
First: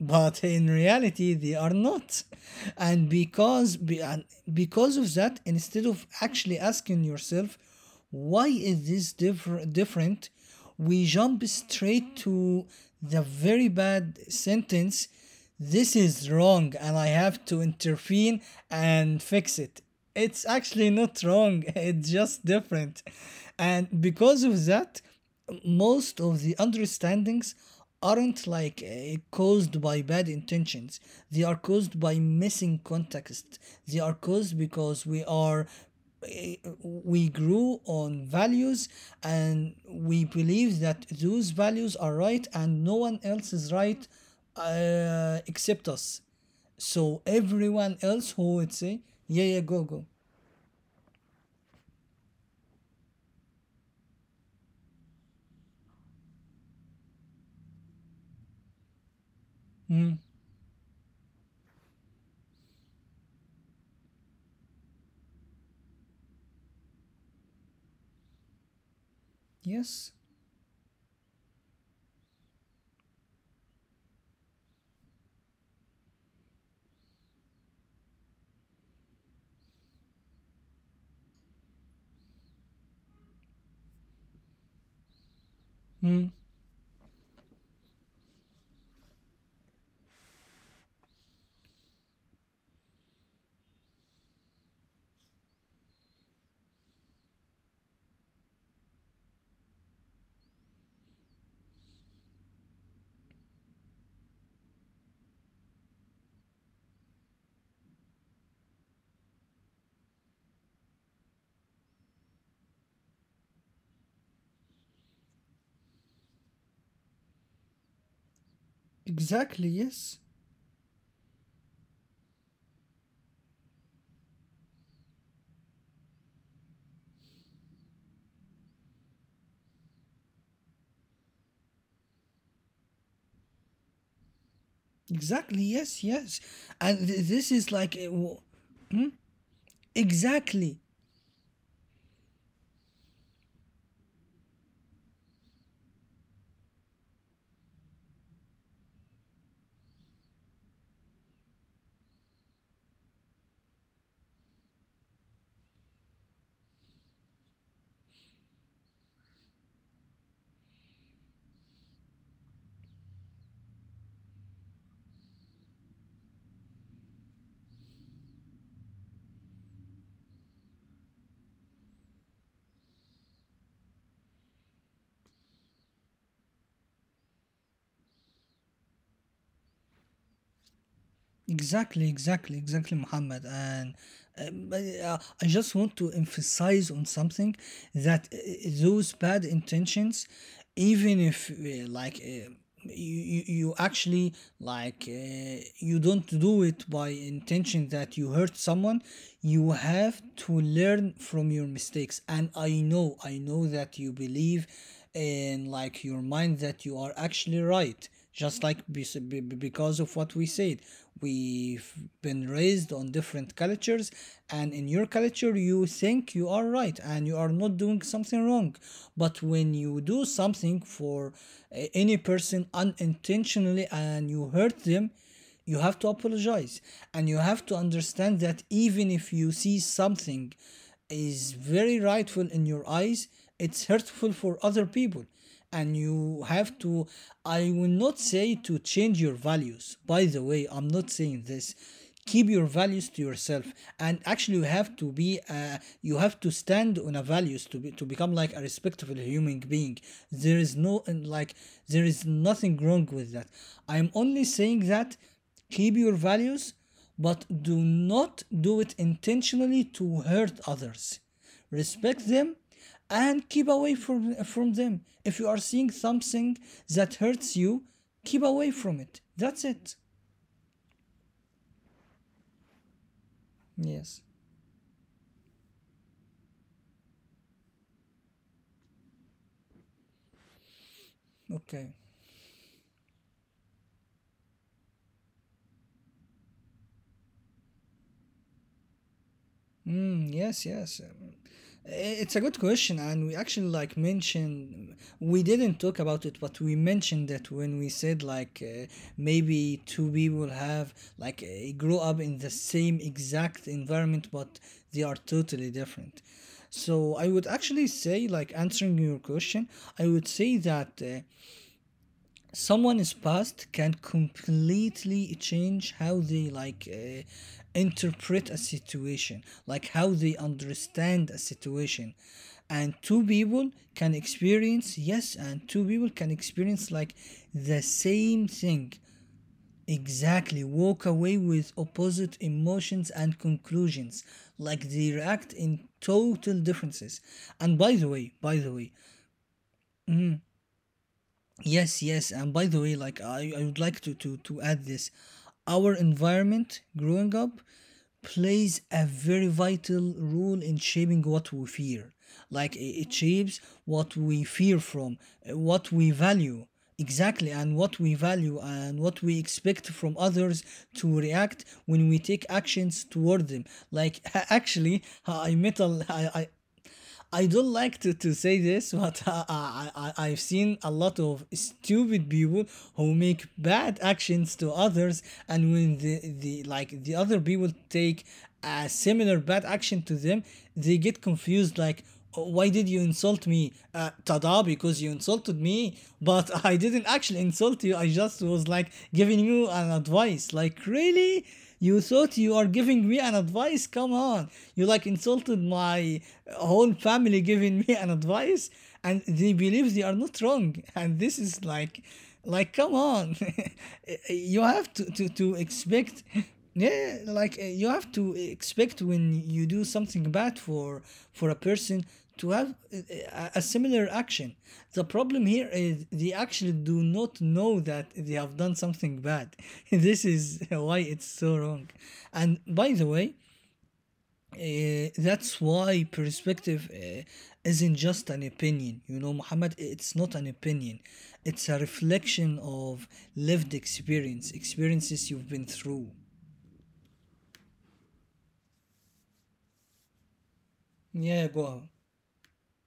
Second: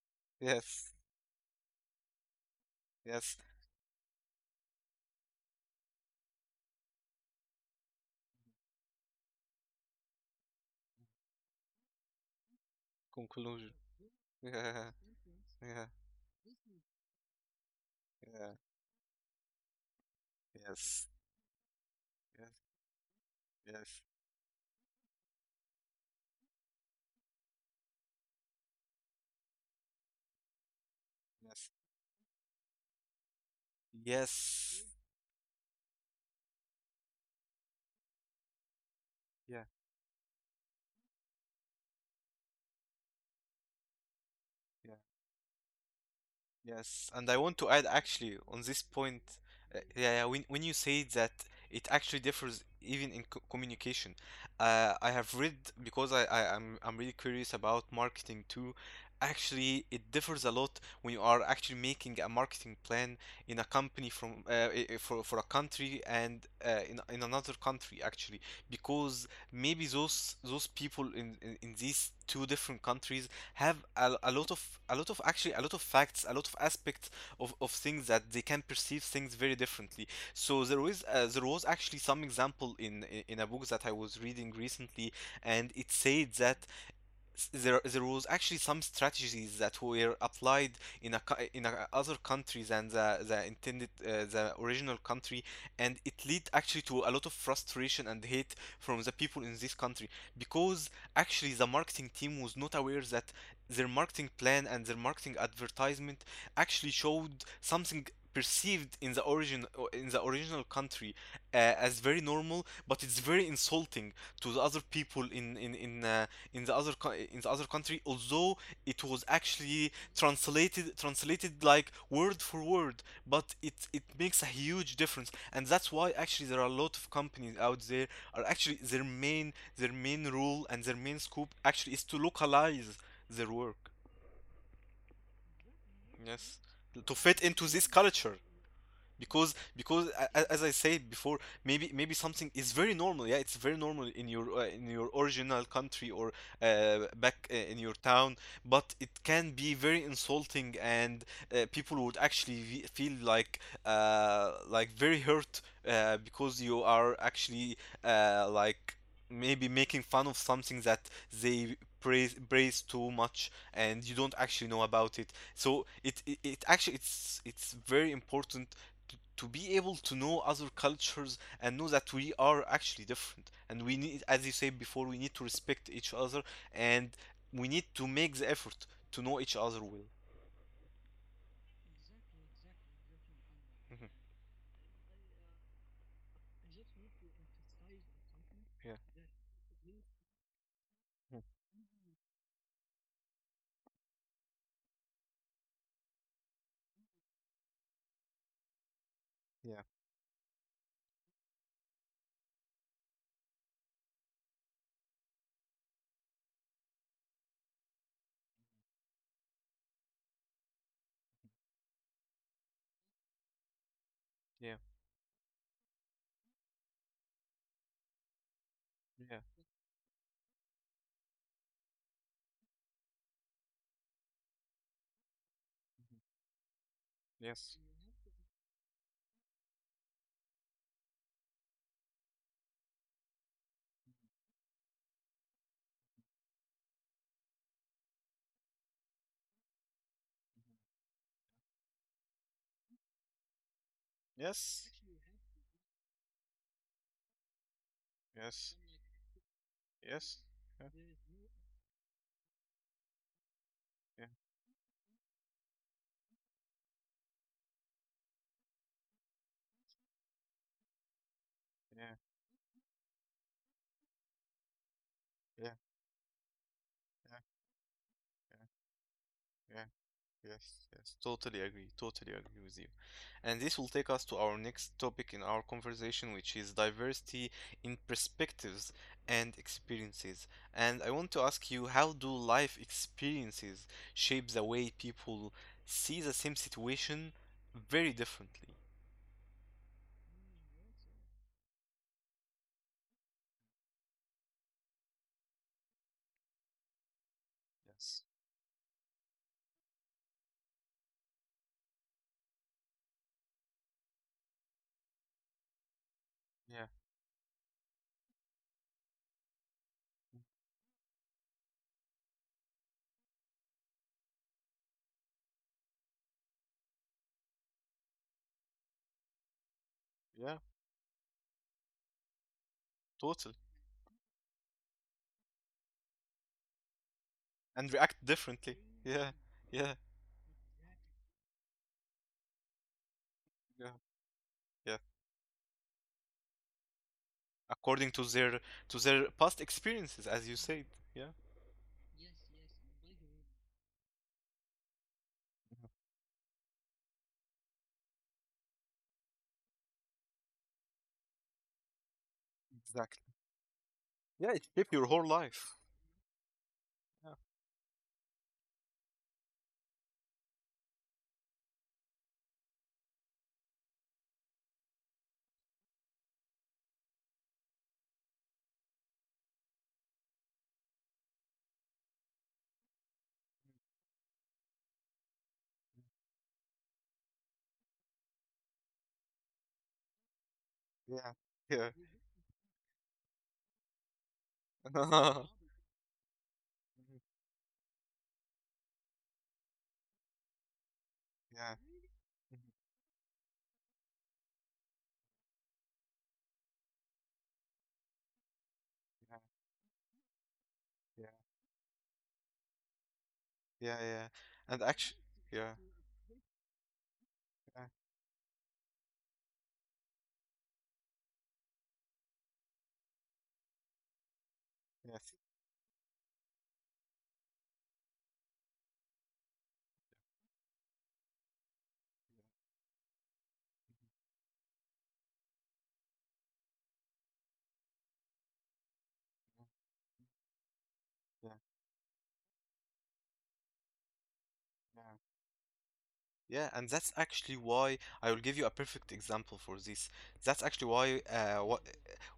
[SPEAKER 1] but in
[SPEAKER 2] Yes.
[SPEAKER 1] reality they are not. And
[SPEAKER 2] Yes.
[SPEAKER 1] and because of that, instead of actually asking yourself, why is this different? We jump straight to the very
[SPEAKER 2] Conclusion.
[SPEAKER 1] bad
[SPEAKER 2] [LAUGHS] Yeah. Mhm.
[SPEAKER 1] sentence. This
[SPEAKER 2] Yeah.
[SPEAKER 1] is wrong, and I have to intervene
[SPEAKER 2] Yeah.
[SPEAKER 1] and fix it. It's actually not
[SPEAKER 2] Yes.
[SPEAKER 1] wrong, [LAUGHS] it's just
[SPEAKER 2] Yes.
[SPEAKER 1] different. And
[SPEAKER 2] Yes.
[SPEAKER 1] because of that, most of the understandings aren't, like, caused by bad intentions, they are caused
[SPEAKER 2] Yes.
[SPEAKER 1] by missing context, they are caused because
[SPEAKER 2] Yes.
[SPEAKER 1] we are, eh, we grew on values, and
[SPEAKER 2] Yeah.
[SPEAKER 1] we believe that those values are right and no one else is right,
[SPEAKER 2] Yeah.
[SPEAKER 1] except us. So
[SPEAKER 2] Yes, and I want
[SPEAKER 1] everyone
[SPEAKER 2] to add
[SPEAKER 1] else who would
[SPEAKER 2] actually on
[SPEAKER 1] say,
[SPEAKER 2] this
[SPEAKER 1] yeah,
[SPEAKER 2] point,
[SPEAKER 1] yeah, go, go.
[SPEAKER 2] yeah, yeah, when you say that, it actually differs even in co communication. I have read, because I'm really curious about marketing too.
[SPEAKER 1] Mm,
[SPEAKER 2] Actually, it differs a lot when you are actually making a marketing plan in a company from for a country and in another country actually, because
[SPEAKER 1] yes.
[SPEAKER 2] maybe those people in these two different countries have a lot of, a lot of actually, a lot of facts, a lot of aspects of things, that they can perceive things very differently. So there was actually some example in a book that I was reading recently, and it
[SPEAKER 1] Mm,
[SPEAKER 2] said that, there there was actually some strategies that were applied in a in a other country than the intended, the original country, and it led actually to a lot of frustration and hate from the people in this country, because actually the marketing team was not aware that their marketing plan and their marketing advertisement actually showed something perceived in the origin, in the original country, as very normal, but it's very insulting to the other people in the other in the other country, although it was
[SPEAKER 1] exactly, yes.
[SPEAKER 2] actually translated like word for word. But it makes a huge difference, and that's why actually there are a lot of companies out there are actually their main, their main rule and their main scope actually is to localize their work.
[SPEAKER 1] Exactly. Yes. Yes.
[SPEAKER 2] Yes,
[SPEAKER 1] And this
[SPEAKER 2] to
[SPEAKER 1] is,
[SPEAKER 2] fit
[SPEAKER 1] like,
[SPEAKER 2] into this culture, because
[SPEAKER 1] exactly.
[SPEAKER 2] as I said before, maybe something is very normal. Yeah, it's very normal in your original country or back in your town, but it can be very insulting, and people would actually feel like very hurt, because you are actually like maybe making fun of something that they praise too much and you don't actually know about it. So it actually, it's very important to be able to know other cultures and know that we are actually different, and we need, as you said before, we need to respect each other, and we need to make the effort to know each other well.
[SPEAKER 1] Exactly, exactly, exactly, Muhammad. And
[SPEAKER 2] Mhm.
[SPEAKER 1] I just want to emphasize on something that those
[SPEAKER 2] Yeah.
[SPEAKER 1] bad intentions, even if
[SPEAKER 2] Mhm.
[SPEAKER 1] like, you actually, like, you don't do it by intention that you hurt someone, you
[SPEAKER 2] Yeah.
[SPEAKER 1] have to learn from your mistakes. And I know that you believe in, like, your mind that you are actually right, just like because of what we said, we've been raised on different cultures, and in your
[SPEAKER 2] Yeah.
[SPEAKER 1] culture you think you are right and you are not doing something wrong. But
[SPEAKER 2] Yeah.
[SPEAKER 1] when you do something for any person unintentionally and you hurt them, you have to apologize. And you have to understand that even if you see something is very rightful in your eyes, it's hurtful for other people, and you have to, I will not say to change your values, by the way, I'm not saying this. Keep your values to yourself. And actually you have to be, you have to stand on a values to become, like, a respectable human being. There is no, and, like, there is nothing wrong with that. I'm only saying that keep your values, but do not do it intentionally to hurt others. Respect them, and keep away from them. If you are seeing something that hurts you, keep away from it, that's it.
[SPEAKER 2] Yes, yes, totally agree. Totally agree with you. And this will
[SPEAKER 1] Yes,
[SPEAKER 2] take us to our next topic in our conversation, which is diversity in perspectives and experiences. And I want to
[SPEAKER 1] okay.
[SPEAKER 2] ask you, how do life experiences shape the way people see the same situation very differently?
[SPEAKER 1] Mm, yes, yes. I- It's a good question, and we actually, like, mentioned we didn't talk about it, but we mentioned that when we said, like, maybe two people have, like, grow up in the same exact environment, but they are totally different. So I would actually say, like answering your question, I would say that someone's past can completely change how they, like, interpret a situation, like how they understand a situation. And two people
[SPEAKER 2] Totally.
[SPEAKER 1] can experience, yes, and two people can experience, like, the
[SPEAKER 2] And
[SPEAKER 1] same
[SPEAKER 2] react
[SPEAKER 1] thing,
[SPEAKER 2] differently. Yeah, yeah,
[SPEAKER 1] exactly, walk away with opposite emotions and
[SPEAKER 2] yeah,
[SPEAKER 1] conclusions, like they
[SPEAKER 2] yeah.
[SPEAKER 1] react in total differences. And by the way
[SPEAKER 2] According to
[SPEAKER 1] by the
[SPEAKER 2] their,
[SPEAKER 1] way
[SPEAKER 2] to their past experiences, as you said.
[SPEAKER 1] Yes, yes. And by the way, like, I would like to add this. Our environment growing up plays a very vital role in shaping what we fear. Like, it shapes
[SPEAKER 2] Exactly.
[SPEAKER 1] what we fear
[SPEAKER 2] Yeah, it
[SPEAKER 1] from,
[SPEAKER 2] shaped your whole
[SPEAKER 1] what
[SPEAKER 2] life.
[SPEAKER 1] we value. Exactly, and what we value and what we expect from others to react when we take actions toward them. Like, [LAUGHS] actually, I met I don't like to say this, but [LAUGHS] I've seen a lot of stupid people who make bad actions to others, and when the like the other people take a similar bad action to them, they get
[SPEAKER 2] Yeah.
[SPEAKER 1] confused like, "Oh, why did you insult me? Tada, because you
[SPEAKER 2] [LAUGHS]
[SPEAKER 1] insulted me, but [LAUGHS] I didn't actually insult you. I just was, like, giving you an advice. Like, really?
[SPEAKER 2] Yeah,
[SPEAKER 1] You thought you are giving me an advice? Come on. You, like, insulted my whole family giving me an advice, and they believe they are not wrong. And this is, like, come on." [LAUGHS]
[SPEAKER 2] yeah,
[SPEAKER 1] You
[SPEAKER 2] yeah.
[SPEAKER 1] have to,
[SPEAKER 2] And
[SPEAKER 1] to, to
[SPEAKER 2] actually, yeah.
[SPEAKER 1] expect, yeah, like, you have to expect, when you do something bad for a person, to have a similar action. The problem here is they actually do not know that they have done something bad. [LAUGHS] This is why it's so wrong. And by the way, that's why perspective isn't just an opinion. You know, Muhammad, it's not an opinion. It's a reflection of lived experience, experiences you've been through.
[SPEAKER 2] Yeah, and that's actually why I will give you a perfect example for this. That's actually
[SPEAKER 1] Yeah, go
[SPEAKER 2] why,
[SPEAKER 1] on.
[SPEAKER 2] what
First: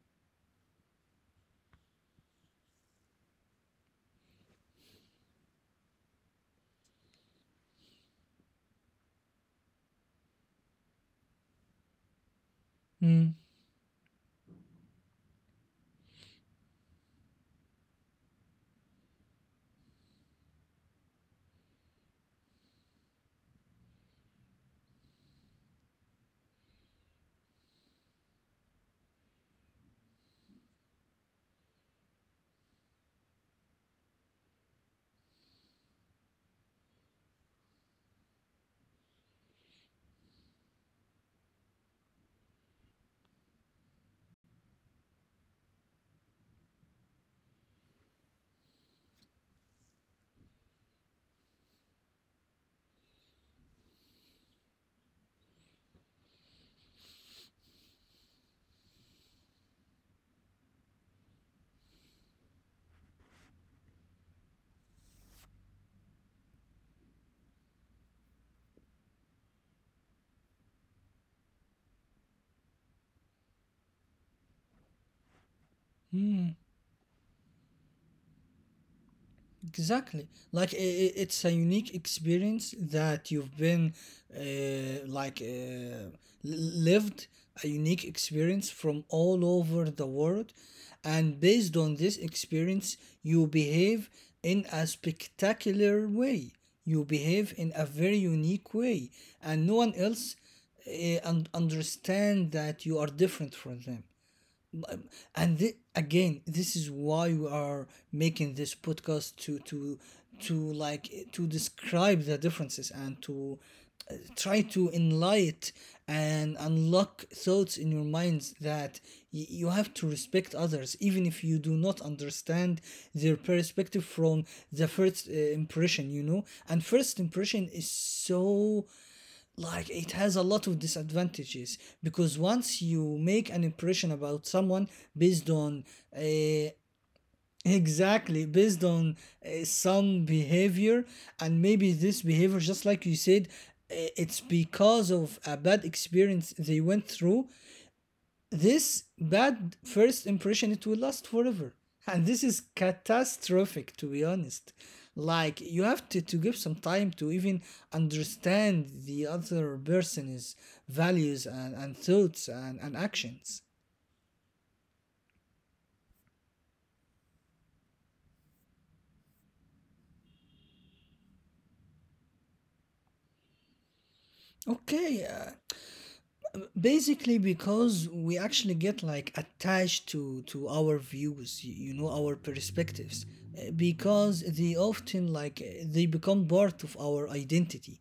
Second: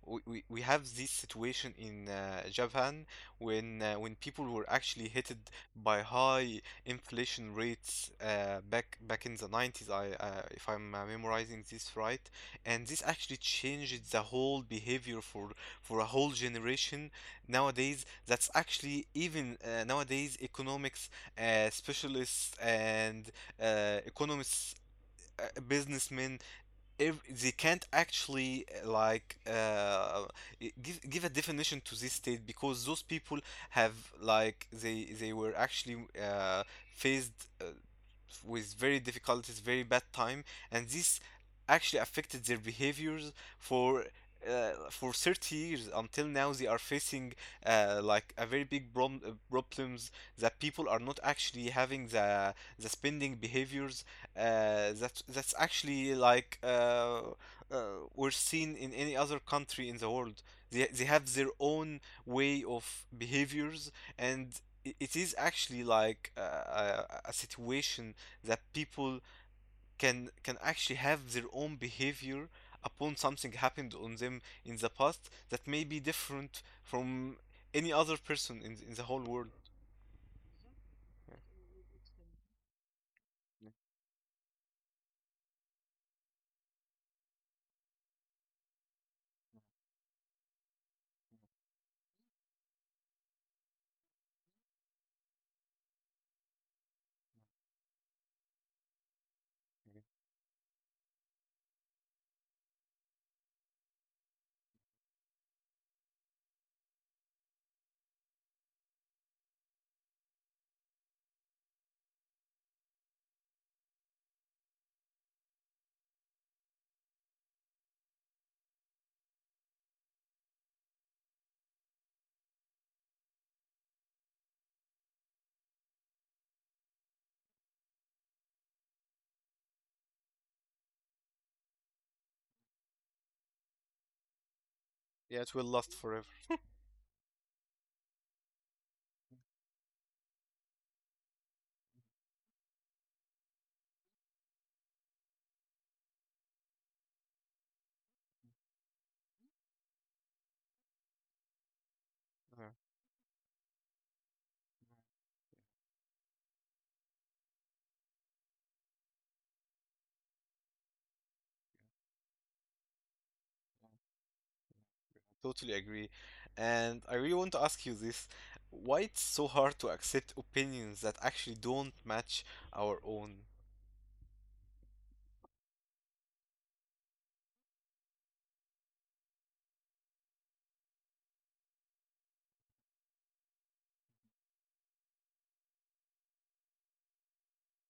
[SPEAKER 2] we we have this situation in Japan, when people were actually hit by high inflation rates back in the 90s, I if I'm memorizing this right. And this
[SPEAKER 1] Hmm.
[SPEAKER 2] actually changed the whole behavior for a whole generation. Nowadays, that's actually even nowadays economics specialists and economists, businessmen. Ev They can't actually give a definition to this state, because those people have, like they were actually uh, faced uh, with very difficult, it's very bad time, and this actually affected their behaviors for for 30 years. Until now they are facing like a very big problem, problems that people are not actually having the spending behaviors that that's actually uh, were seen in any other country in the world. They have their own way of behaviors, and it is actually a, a situation that people can actually have their own behavior upon something happened on them in the past, that may be different from any other person in the whole world.
[SPEAKER 1] Exactly. Like, it's a unique experience that you've been, like, lived a unique experience from all over the world, and based on this experience you behave in a spectacular way. You behave in a very unique way, and no one else understand that you are different from them. Um, again, this is why we are making this podcast to like to describe the differences and to try to enlighten and unlock thoughts in your minds that you have to respect others even if you do not understand their perspective from the first impression. And first impression is so like it has a lot of disadvantages, because once you make an impression about someone based
[SPEAKER 2] Yeah, it will
[SPEAKER 1] on
[SPEAKER 2] last forever.
[SPEAKER 1] uh, exactly, based on some behavior. And maybe this behavior, just like you said, it's because of a bad experience they went through. This bad first impression, it will last forever, and this is catastrophic, to be honest. Like, you have to give some time to even understand the other person's values and thoughts and actions.
[SPEAKER 2] Totally agree. And I really want to ask you this. Why it's so hard to accept opinions that actually don't match our own?
[SPEAKER 1] Okay. Basically, because we actually get like attached to our views, you know, our perspectives, because they often, like, they become part of our identity,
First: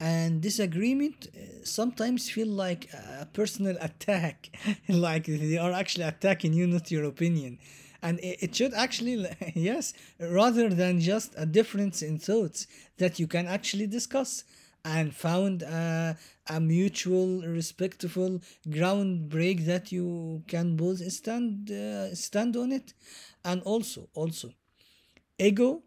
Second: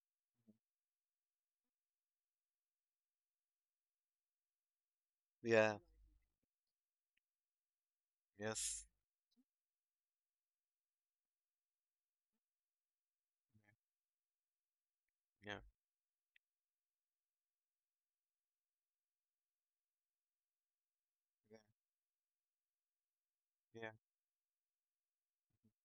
[SPEAKER 1] and disagreement sometimes feel like a personal attack [LAUGHS] like they are
[SPEAKER 2] Yeah,
[SPEAKER 1] actually attacking you, not your opinion. And it should
[SPEAKER 2] yes,
[SPEAKER 1] actually [LAUGHS] yes, rather than just a difference in thoughts that you can actually discuss and
[SPEAKER 2] yeah,
[SPEAKER 1] found a mutual respectful ground break that you can both stand stand on it. And
[SPEAKER 2] yeah,
[SPEAKER 1] also ego.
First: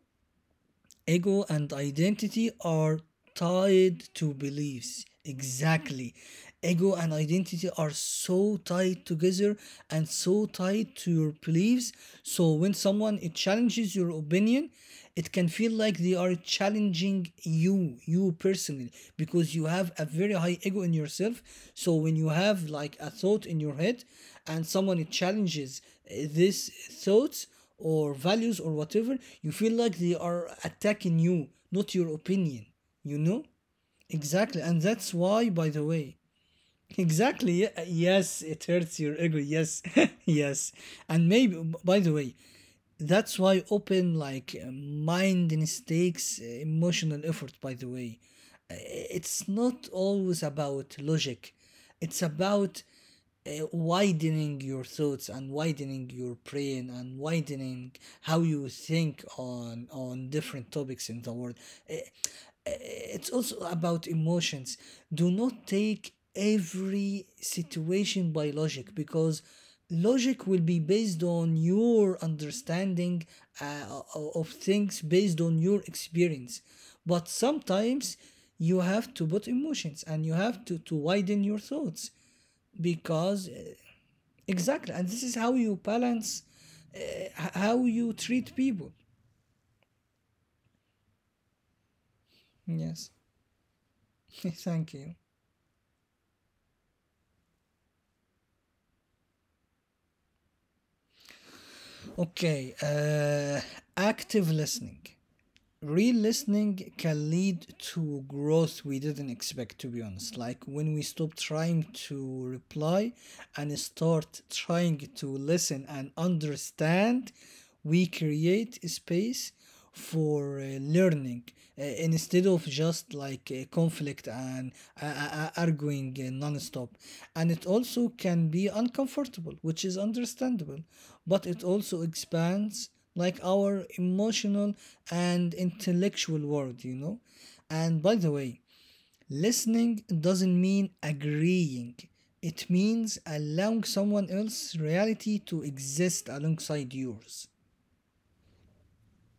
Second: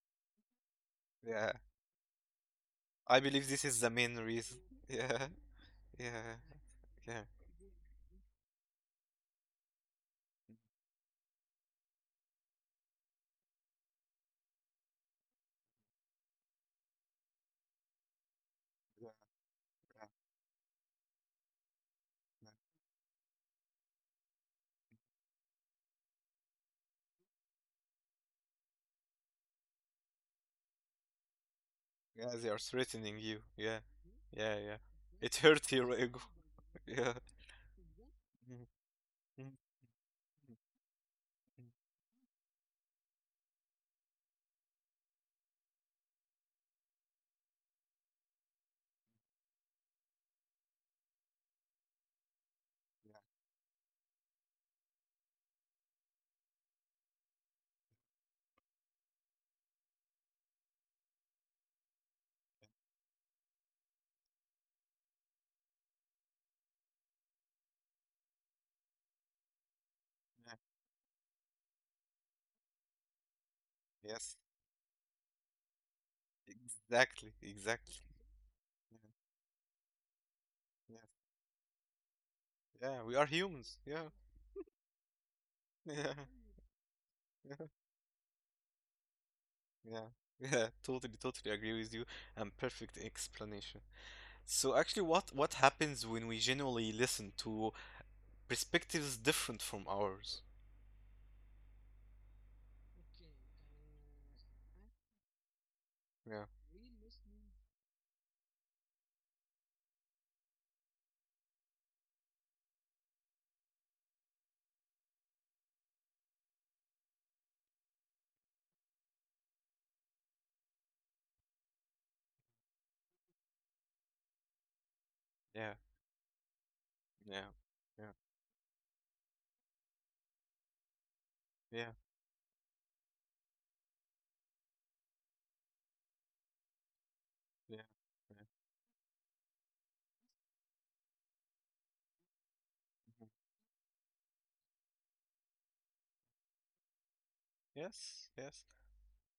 [SPEAKER 1] Ego
[SPEAKER 2] yeah.
[SPEAKER 1] and identity are
[SPEAKER 2] I believe this is the
[SPEAKER 1] tied
[SPEAKER 2] main
[SPEAKER 1] to
[SPEAKER 2] reason. [LAUGHS]
[SPEAKER 1] beliefs.
[SPEAKER 2] Yeah,
[SPEAKER 1] Exactly.
[SPEAKER 2] yeah,
[SPEAKER 1] Ego and
[SPEAKER 2] yeah.
[SPEAKER 1] identity are so tied together and so tied to your beliefs. So when someone it challenges your opinion, it can feel like they are challenging you, you personally, because you have a very high ego in yourself. So when you have like a thought in your head and someone it challenges this thought or values or whatever, you feel like they are attacking you, not your
[SPEAKER 2] Yeah, they are
[SPEAKER 1] opinion. You
[SPEAKER 2] threatening you.
[SPEAKER 1] know?
[SPEAKER 2] Yeah, yeah,
[SPEAKER 1] Exactly.
[SPEAKER 2] yeah.
[SPEAKER 1] And that's
[SPEAKER 2] It
[SPEAKER 1] why, by
[SPEAKER 2] hurt
[SPEAKER 1] the
[SPEAKER 2] your
[SPEAKER 1] way,
[SPEAKER 2] ego. [LAUGHS]
[SPEAKER 1] [LAUGHS]
[SPEAKER 2] Yeah.
[SPEAKER 1] exactly. Yes, it
[SPEAKER 2] Mm,
[SPEAKER 1] hurts your ego.
[SPEAKER 2] mm, mm,
[SPEAKER 1] Yes, [LAUGHS] yes. And maybe,
[SPEAKER 2] mm.
[SPEAKER 1] by the way, that's why open, like, mind mistakes emotional effort, by the way. It's not always about logic, it's about widening your thoughts and widening your brain and widening how you think on different topics in the world. Uh, uh, it's also about emotions. Do not take every situation by logic, because logic will be based on your understanding uh, o-
[SPEAKER 2] Yes,
[SPEAKER 1] of things based on your experience. But
[SPEAKER 2] exactly, exactly.
[SPEAKER 1] sometimes you
[SPEAKER 2] Yeah,
[SPEAKER 1] have to put emotions and you have to widen your thoughts,
[SPEAKER 2] yeah, yeah, we are
[SPEAKER 1] because
[SPEAKER 2] humans. Yeah,
[SPEAKER 1] exactly. And this is how you
[SPEAKER 2] [LAUGHS] yeah,
[SPEAKER 1] balance h-
[SPEAKER 2] yeah,
[SPEAKER 1] how you treat people.
[SPEAKER 2] yeah, yeah. Totally, totally agree with you. And perfect
[SPEAKER 1] Yes.
[SPEAKER 2] explanation.
[SPEAKER 1] [LAUGHS]
[SPEAKER 2] So
[SPEAKER 1] Thank
[SPEAKER 2] actually,
[SPEAKER 1] you.
[SPEAKER 2] what happens when we genuinely listen to perspectives different from ours?
[SPEAKER 1] Okay. Active listening. Real
[SPEAKER 2] Yeah,
[SPEAKER 1] listening can lead to growth we didn't expect, to be honest. Like when we stop trying to reply and start trying to listen and understand, we create a space for learning instead of just like conflict and arguing non-stop, and it also can be uncomfortable, which is understandable, but it also expands like our emotional and intellectual world, you know? And by the way, listening doesn't mean agreeing, it means allowing someone else's reality to exist alongside yours.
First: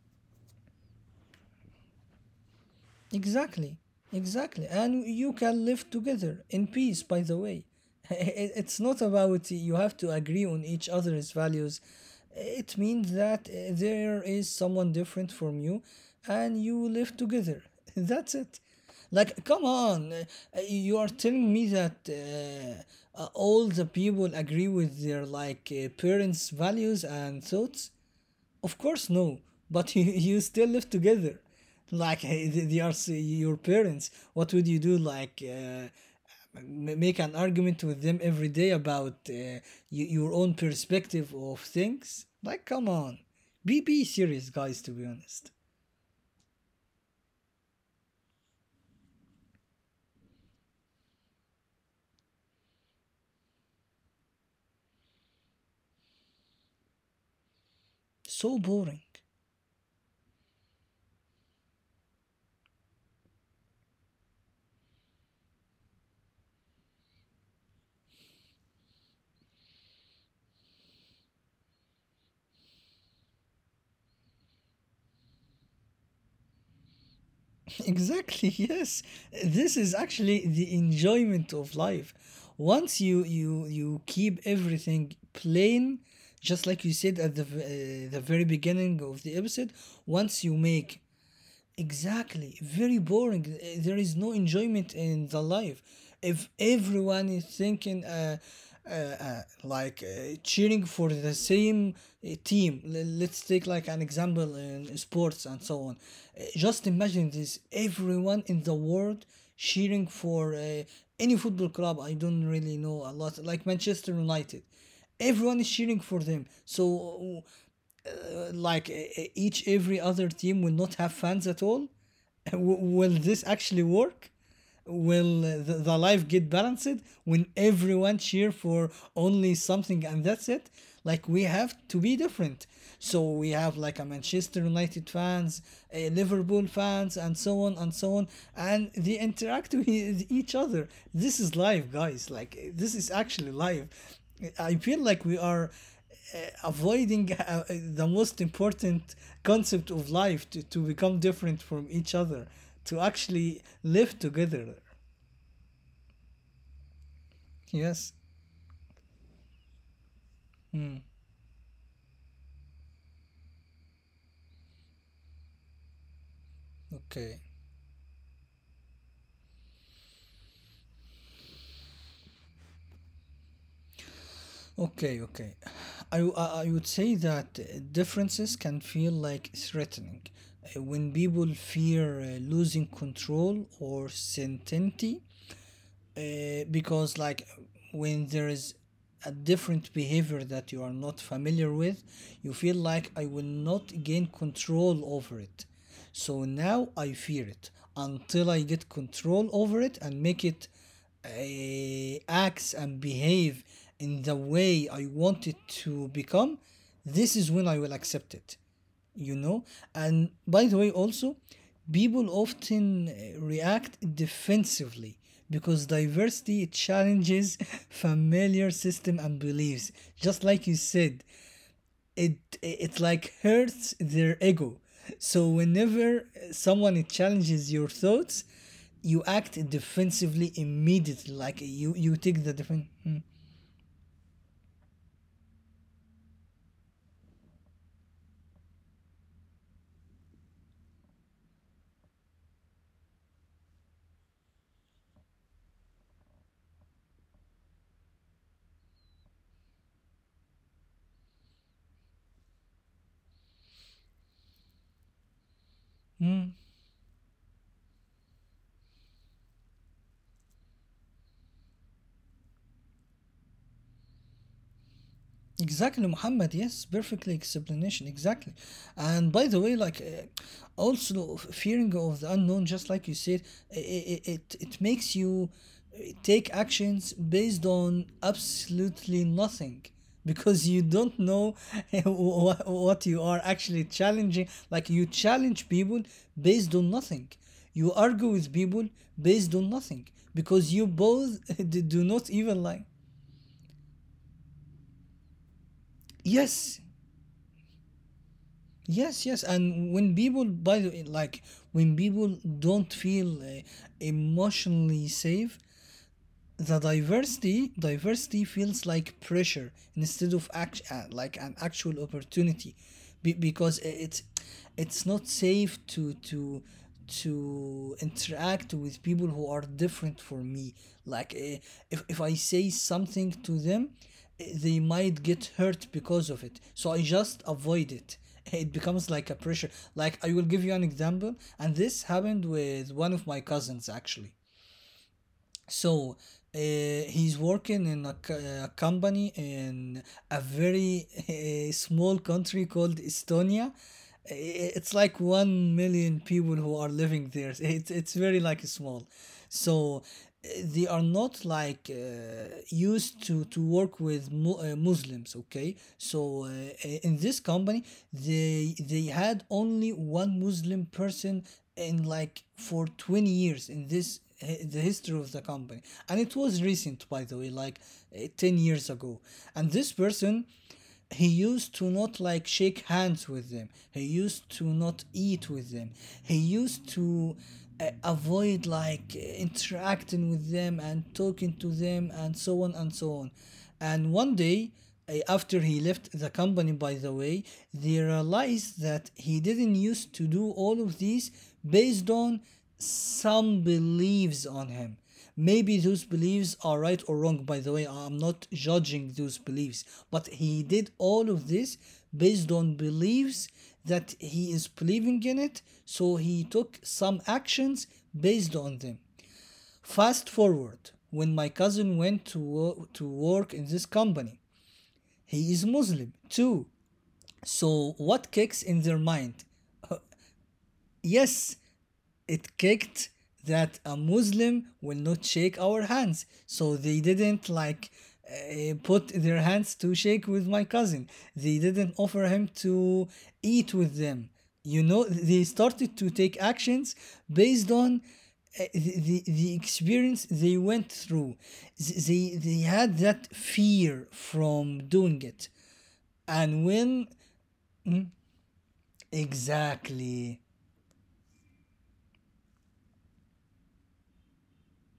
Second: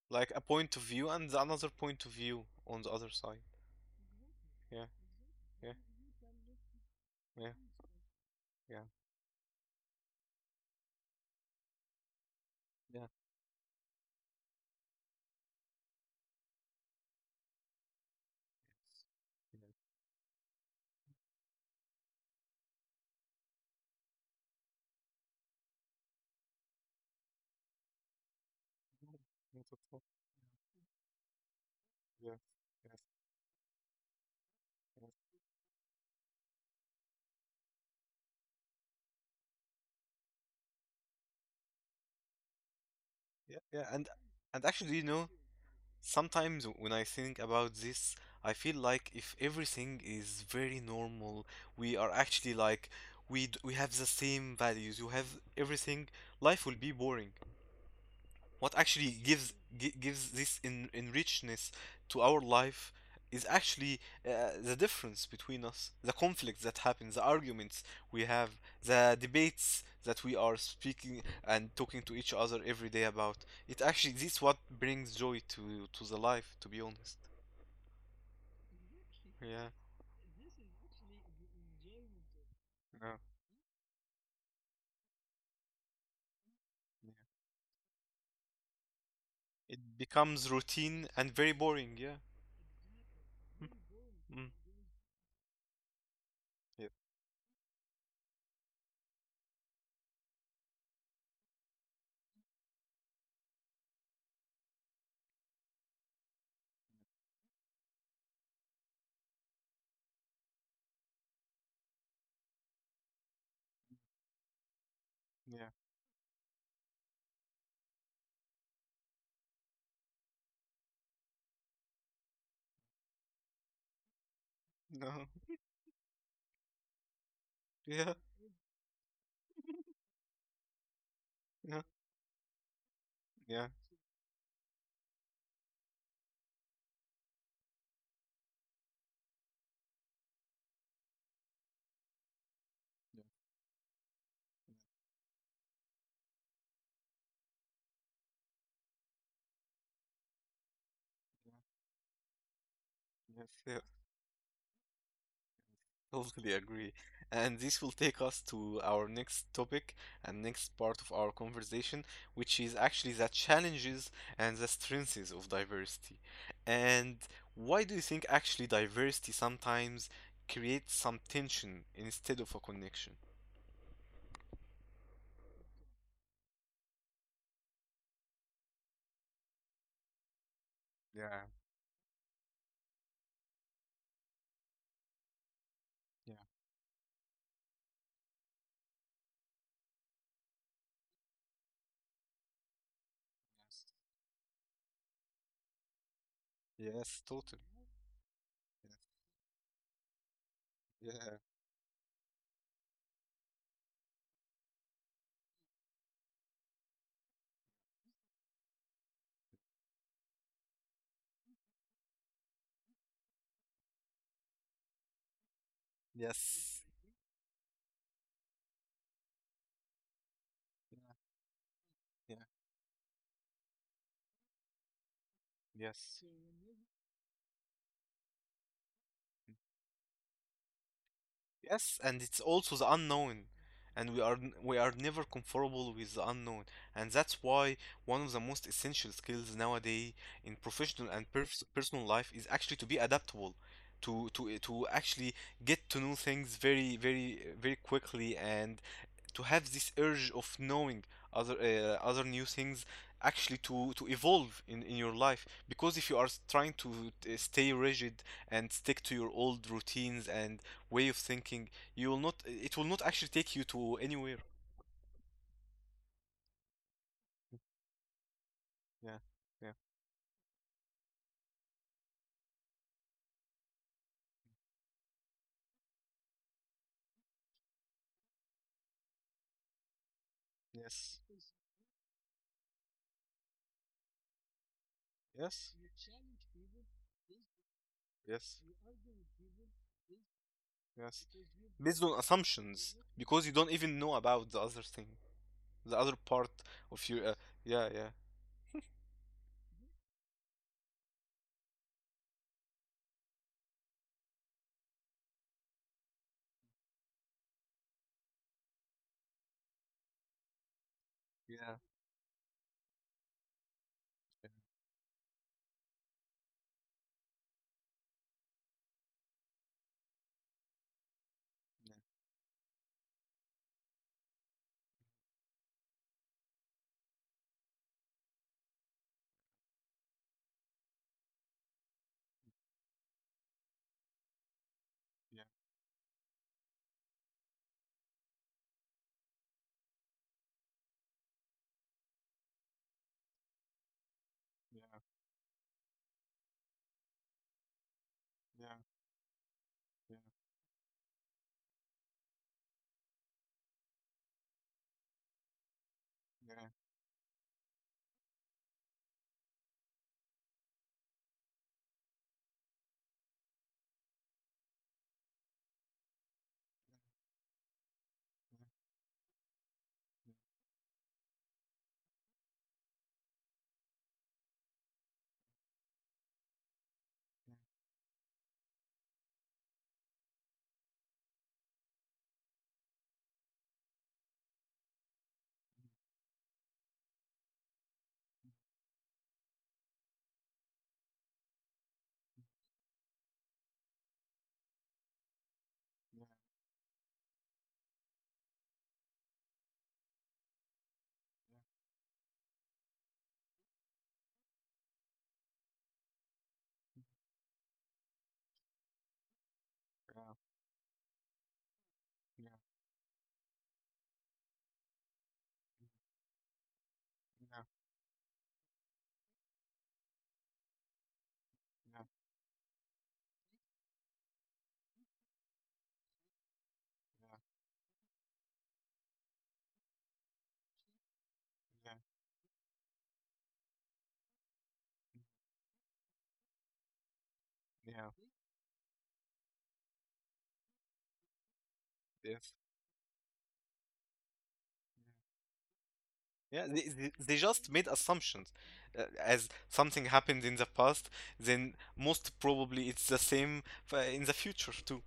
[SPEAKER 2] like a point of view and another point of view on the other side.
[SPEAKER 1] Exactly, exactly. And you can
[SPEAKER 2] Yeah,
[SPEAKER 1] live together in peace, by the
[SPEAKER 2] yeah,
[SPEAKER 1] way. [LAUGHS] It's
[SPEAKER 2] yeah.
[SPEAKER 1] not about you have to agree on each other's values. It means that there is someone different from you and you live together. [LAUGHS] That's it. Like, come on, you are telling me that all the people agree with their like parents' values and thoughts? Of course, no. But [LAUGHS] you still live together. Like hey, they are your parents. What would you do? Like make an argument with them every day about your own perspective of things? Like, come on.
[SPEAKER 2] Yeah,
[SPEAKER 1] Be
[SPEAKER 2] yeah,
[SPEAKER 1] be serious,
[SPEAKER 2] and
[SPEAKER 1] guys. To
[SPEAKER 2] actually,
[SPEAKER 1] be
[SPEAKER 2] you know,
[SPEAKER 1] honest,
[SPEAKER 2] sometimes when I think about this, I feel like if everything is very normal, we are actually like, we have the same values, you have everything, life will be boring.
[SPEAKER 1] so
[SPEAKER 2] What
[SPEAKER 1] boring.
[SPEAKER 2] actually gives this in richness to our life is actually the difference between us, the conflicts that happen, the arguments we have, the debates that we are speaking and talking to each other every day about. It actually, this is what brings joy to the life, to be honest.
[SPEAKER 1] [LAUGHS] Exactly, yes.
[SPEAKER 2] Yeah,
[SPEAKER 1] This is actually the enjoyment of life. Once you keep everything plain, just like you said at the the very beginning of the episode,
[SPEAKER 2] it
[SPEAKER 1] once
[SPEAKER 2] becomes
[SPEAKER 1] you make
[SPEAKER 2] routine and very boring. Yeah.
[SPEAKER 1] exactly. Very boring. There is no
[SPEAKER 2] Mm.
[SPEAKER 1] enjoyment in the life. If everyone is thinking, like cheering for the same team, let's take like an example in sports and so on. Just imagine this: everyone in the world cheering for any football club. I don't really know a lot, like Manchester United, everyone is cheering for them. So like each every other team will not have fans at all. Will this actually work? Will the life get balanced when everyone cheer for only something and that's it? Like we have to be different. So we have like a Manchester United fans, a Liverpool fans, and so on and so on, and they interact with each other. This is live, guys. Like this is actually live. I feel like we are uh, avoiding the most important concept of life to become different from each other, to actually
[SPEAKER 2] Yeah,
[SPEAKER 1] live together.
[SPEAKER 2] [LAUGHS] totally agree. And this will
[SPEAKER 1] Yes.
[SPEAKER 2] take us to our next topic and next part of our conversation, which is actually the challenges and the strengths of diversity. And
[SPEAKER 1] Okay.
[SPEAKER 2] why do you think actually diversity sometimes creates some tension instead of a connection?
[SPEAKER 1] Okay. I, w- I would say that differences can feel like threatening. When
[SPEAKER 2] Yeah.
[SPEAKER 1] people fear losing control or certainty because like when there is a different behavior that you are not familiar with, you feel like I will not gain control over it, so now
[SPEAKER 2] Yes,
[SPEAKER 1] I fear
[SPEAKER 2] totally.
[SPEAKER 1] it until I get control over it and make it acts and behave in the way I want it to become. This is when I will accept it, you know. And by the way, also people often react defensively, because diversity
[SPEAKER 2] Yes.
[SPEAKER 1] challenges [LAUGHS] familiar system and beliefs, just like you said. It like hurts their ego. So whenever someone challenges your thoughts, you act defensively immediately, like
[SPEAKER 2] Yes,
[SPEAKER 1] you
[SPEAKER 2] and
[SPEAKER 1] you
[SPEAKER 2] it's
[SPEAKER 1] take the
[SPEAKER 2] also the
[SPEAKER 1] defense. Hmm.
[SPEAKER 2] unknown, and we are never comfortable with the unknown, and that's why one of the most essential skills nowadays in professional and pers personal life is actually to be adaptable, to actually get to know things very quickly and to have this urge of knowing other new things actually to evolve in your life because if you are
[SPEAKER 1] Hmm.
[SPEAKER 2] trying to stay rigid and stick to your old routines and way of thinking you will not, it will not actually take you to anywhere
[SPEAKER 1] Exactly, Muhammad. Yes, perfectly explanation. Exactly. And by the way, like also fearing of the unknown, just like you said, it makes you take actions based on absolutely nothing, because you don't know [LAUGHS] what you are actually challenging. Like you challenge people based on nothing. You argue with people based on nothing because you both [LAUGHS] do
[SPEAKER 2] based
[SPEAKER 1] do
[SPEAKER 2] on
[SPEAKER 1] not even like
[SPEAKER 2] assumptions, because you don't even know about the other thing, the other part
[SPEAKER 1] yes.
[SPEAKER 2] of your yeah.
[SPEAKER 1] Yes, yes, and when people, by the way, like when people don't feel emotionally safe, the diversity feels like pressure instead of act, like an actual opportunity. Because it's it's not safe to interact with people who are different from me. Like if I say something to them, they might get hurt because of it, so I just avoid it. [LAUGHS] It becomes like a pressure. Like I will give you an example, and this happened with one of my cousins actually. So he's working in a, a company in a very [LAUGHS] small country called Estonia. It's like 1 million people who are living there. [LAUGHS] It's very like small. So they are not like used to work with Muslims, okay? So in this company, they had only one Muslim person in like for 20 years in this the history of the company. And it was recent, by the way, like eh, 10 years ago. And this person, he used to not like shake hands with them, he used to not eat with them, he used to avoid like interacting with them and talking to them and so on and so on. And one day after he left the company, by the way, they realized that he didn't used to do all of these based on some beliefs on him. Maybe those beliefs are right or wrong, by the way. I'm not judging those beliefs, but he did all of this based on beliefs that he is believing in it, so he took some actions based on them. Fast forward, when my cousin went to, to work in this company, he is Muslim too. So what kicks in their mind? Yes, it kicked that a Muslim will not shake our hands. So they didn't like put their hands to shake with my cousin. They didn't offer him to eat with them. You know, they started to take actions based on the experience they went through. They had that fear from doing it.
[SPEAKER 2] Yeah,
[SPEAKER 1] And
[SPEAKER 2] they, they
[SPEAKER 1] when
[SPEAKER 2] they just made assumptions. As something happened
[SPEAKER 1] exactly,
[SPEAKER 2] in the past, then most probably it's the same in the future too.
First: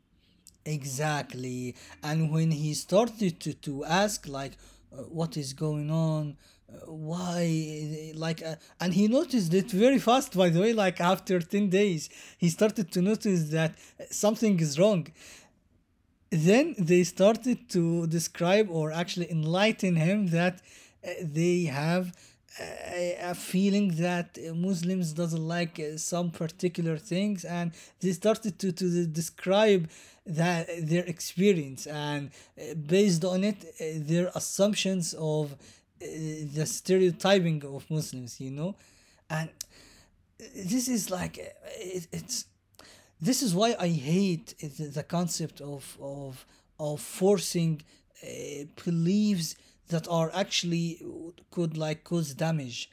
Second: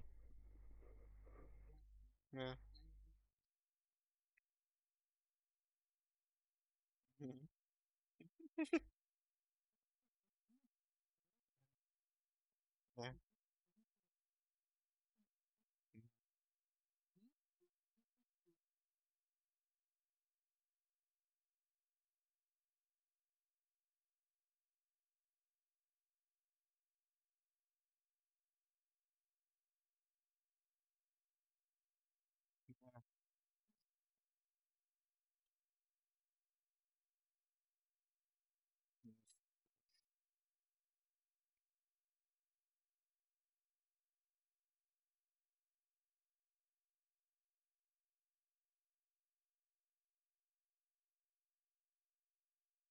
[SPEAKER 1] exactly. And when
[SPEAKER 2] Yeah,
[SPEAKER 1] he started to ask, like, what is going on? Why? Like, and he noticed it very fast, by the way, like after 10 days, he started to notice that something is wrong. Then they started to describe or actually enlighten him that they have a feeling that Muslims doesn't like some particular things, and they started to describe that their experience, and based on it, their assumptions of the stereotyping of Muslims, you know. And this is like it, it's this is why I hate the concept of of forcing beliefs that are actually could like cause damage.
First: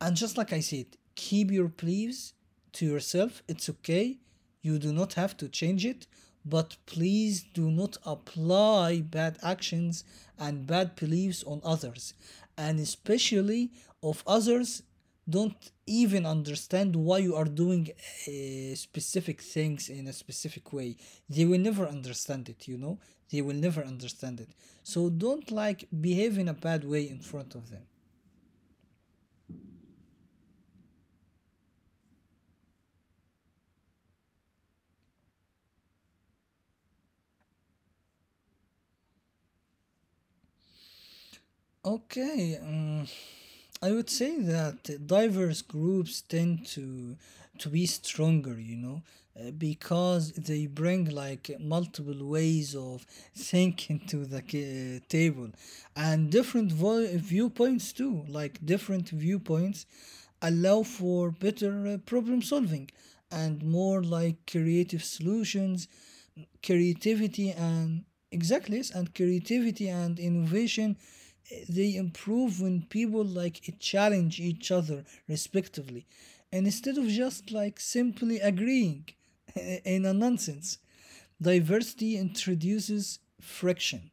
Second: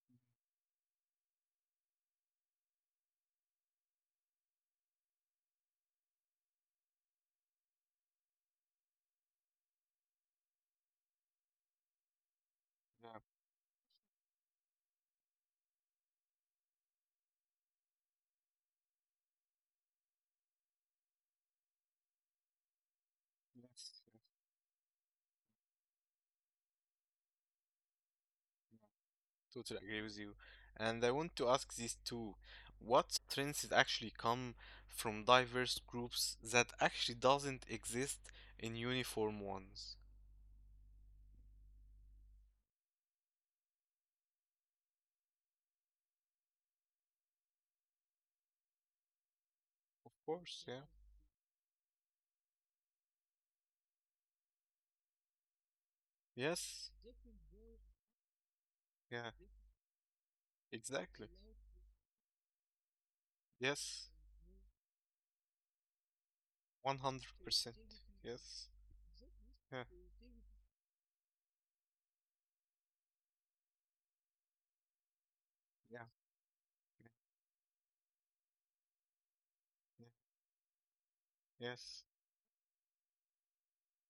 [SPEAKER 1] And just like I said, keep your beliefs to yourself. It's okay. You do not have to change it. But please do not apply bad actions and bad beliefs on others. And especially of others don't even understand why you are doing specific things in a specific way. They will never understand it, you know? They will never understand it. So don't behave in a bad way in front of them.
[SPEAKER 2] totally agree with you. And I want to ask these two, what trends actually come from diverse groups that actually doesn't exist in uniform ones?
[SPEAKER 1] Okay. I would say that diverse groups tend to be stronger, you know, because they bring like multiple ways of thinking to the table, and different viewpoints too. Like different viewpoints allow for better problem solving and more like creative solutions, creativity and exactly, yes, and creativity and innovation they improve when people like challenge each other respectively and instead of just like simply agreeing [LAUGHS] in a nonsense. Diversity introduces friction,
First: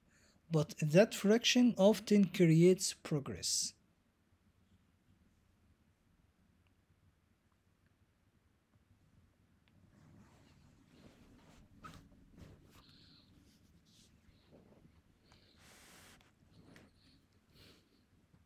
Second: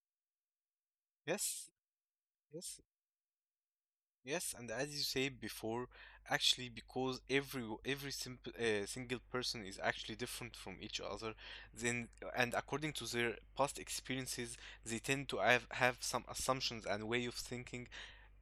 [SPEAKER 1] but that
[SPEAKER 2] Yes,
[SPEAKER 1] friction often
[SPEAKER 2] yes,
[SPEAKER 1] creates progress.
[SPEAKER 2] yes, and as you said before, actually, because every simple single person is actually different from each other, then, and according to their past experiences, they tend to have some assumptions and way of thinking.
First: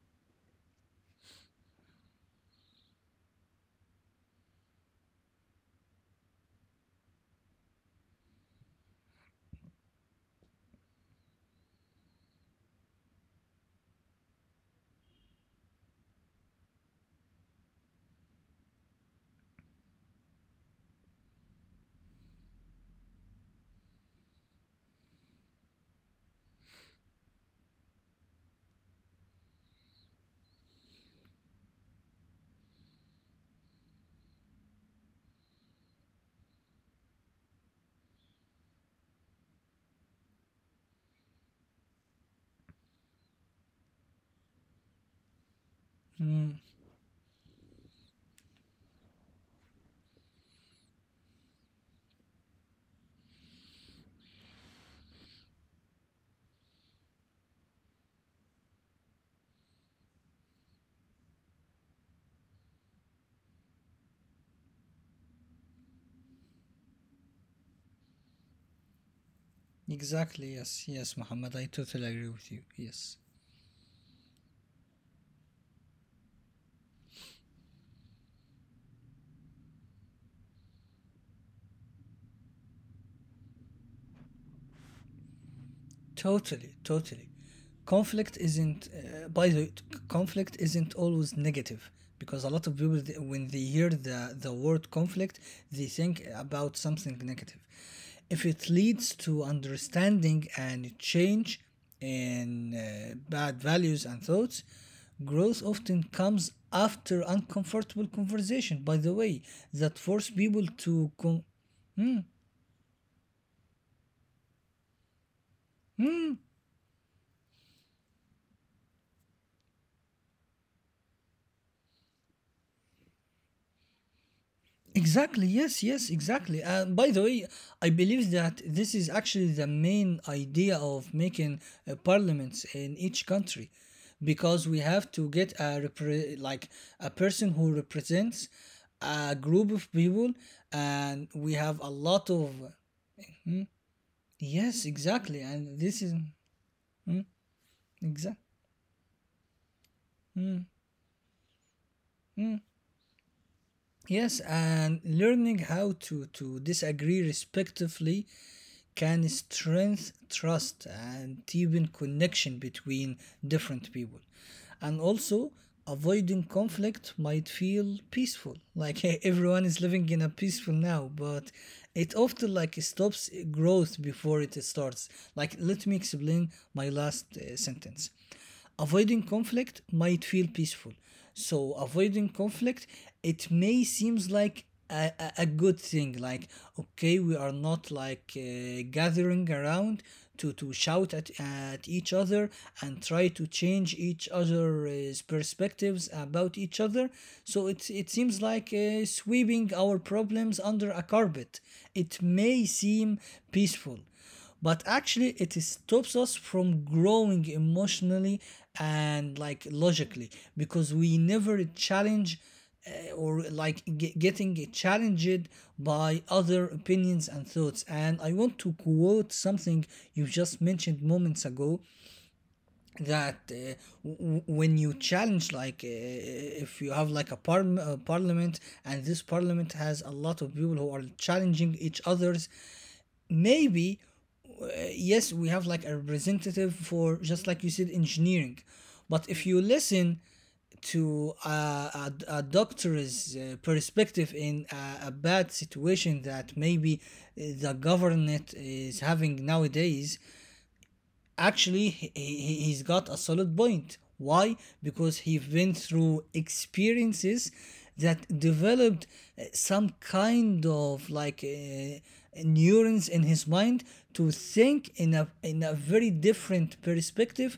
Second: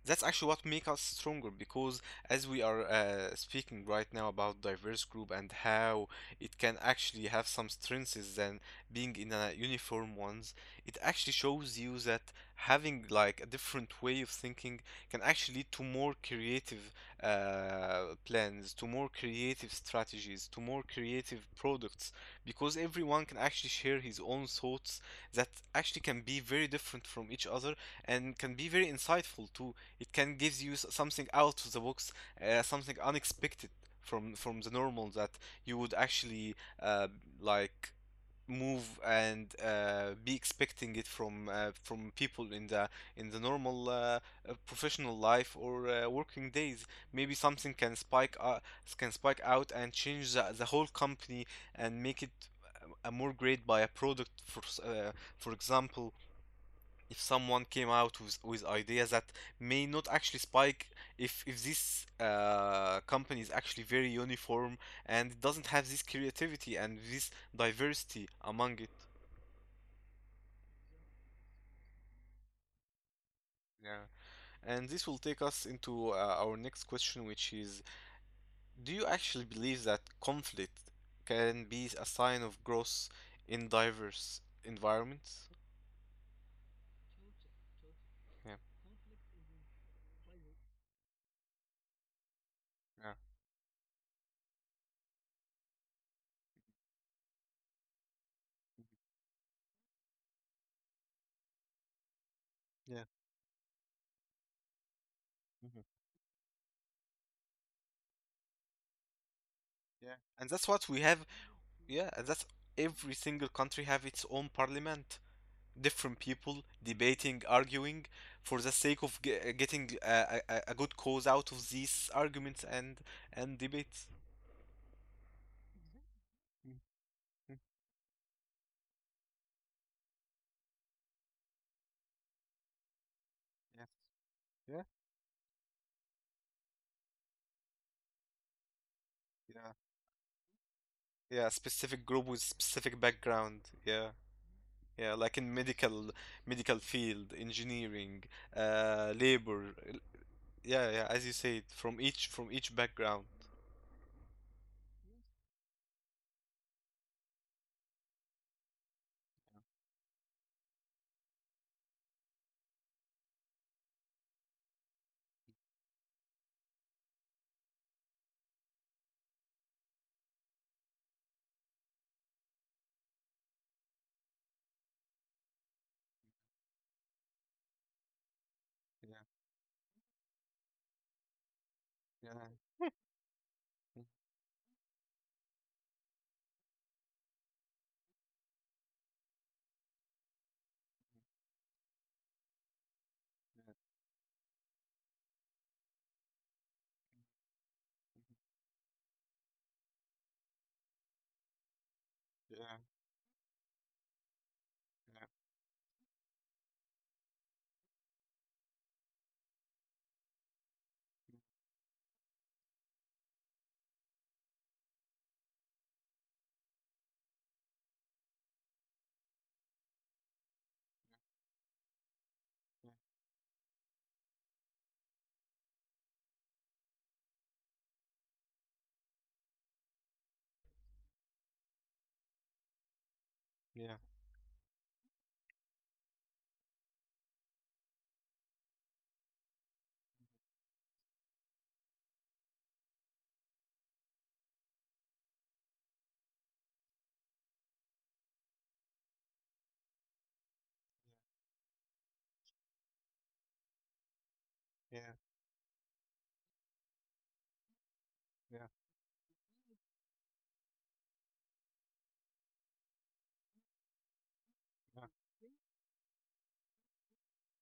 [SPEAKER 2] That's actually what make us stronger because as we are speaking right now about diverse group and how it can actually have some strengths than being in a uniform ones, it actually shows you that having like a different way of thinking can actually lead to more creative plans, to more creative strategies, to more creative products, because everyone can actually share his own thoughts that actually can be very different from each other and can be very insightful too. It can give you something out of the box, something unexpected from the normal that you would actually uh, like move and be expecting it from people in the normal professional life or working
[SPEAKER 1] Mm,
[SPEAKER 2] days. Maybe something can spike out and change the whole company and make it a more great by a product for example, if someone came out with ideas that may not actually spike if this company is actually very uniform and doesn't have this creativity and this diversity among it.
[SPEAKER 1] exactly, yes, yes, Muhammad, I totally agree with you. Yes.
[SPEAKER 2] Yeah, and this will take us into our next question, which is, do you actually believe that conflict can be a sign of growth in diverse environments?
[SPEAKER 1] Totally, totally. Conflict
[SPEAKER 2] Yeah,
[SPEAKER 1] isn't, by the way, conflict isn't always negative because a lot of people, when they hear the word conflict, they think about something negative. If it leads to understanding and change in bad values and thoughts, growth often comes after uncomfortable conversation, by the way, that force
[SPEAKER 2] and
[SPEAKER 1] people
[SPEAKER 2] that's what we
[SPEAKER 1] to.
[SPEAKER 2] have.
[SPEAKER 1] Con-
[SPEAKER 2] Yeah, and that's, every single country have its own parliament, different people debating, arguing, for the sake of getting a good cause out of these arguments and debates.
[SPEAKER 1] Exactly. Yes. Yes. Exactly. And by the way, I believe that this is actually the main idea of making parliaments in each country, because we have to get a like a person who represents a group
[SPEAKER 2] Yeah,
[SPEAKER 1] of people, and
[SPEAKER 2] yeah,
[SPEAKER 1] we have a
[SPEAKER 2] specific group
[SPEAKER 1] lot
[SPEAKER 2] with
[SPEAKER 1] of
[SPEAKER 2] specific background. Yeah,
[SPEAKER 1] yes,
[SPEAKER 2] yeah, like
[SPEAKER 1] exactly.
[SPEAKER 2] in
[SPEAKER 1] And this is
[SPEAKER 2] medical field, engineering,
[SPEAKER 1] exact.
[SPEAKER 2] labor. Yeah, yeah, as you said, from
[SPEAKER 1] mm,
[SPEAKER 2] each background.
[SPEAKER 1] Yes, and learning how to disagree respectively can strengthen trust and deepen connection between different people. And also, avoiding conflict might feel peaceful, like [LAUGHS] everyone is living in a peaceful now, but it often like stops growth before it starts. Like, let me explain my last sentence, avoiding conflict might feel peaceful, so avoiding conflict, it may seems like a good thing, like okay, we are not like gathering around to shout at each other and try to change each other's perspectives about each other, so it seems like sweeping our problems under a carpet. It may seem peaceful, but actually it stops us from growing emotionally and like logically, because we never challenge or like getting challenged by other opinions and thoughts. And I want to quote something you just mentioned moments ago, that w- when you challenge, like if you have like a a parliament, and this parliament has a lot of people who are challenging each others, maybe uh, yes, we have like a representative for, just like you said, engineering. But if you listen to a doctor's perspective in a bad situation that maybe the government is having nowadays, actually he's got a solid point. Why? Because he went through experiences that developed some kind of like neurons in his mind to think in a very different perspective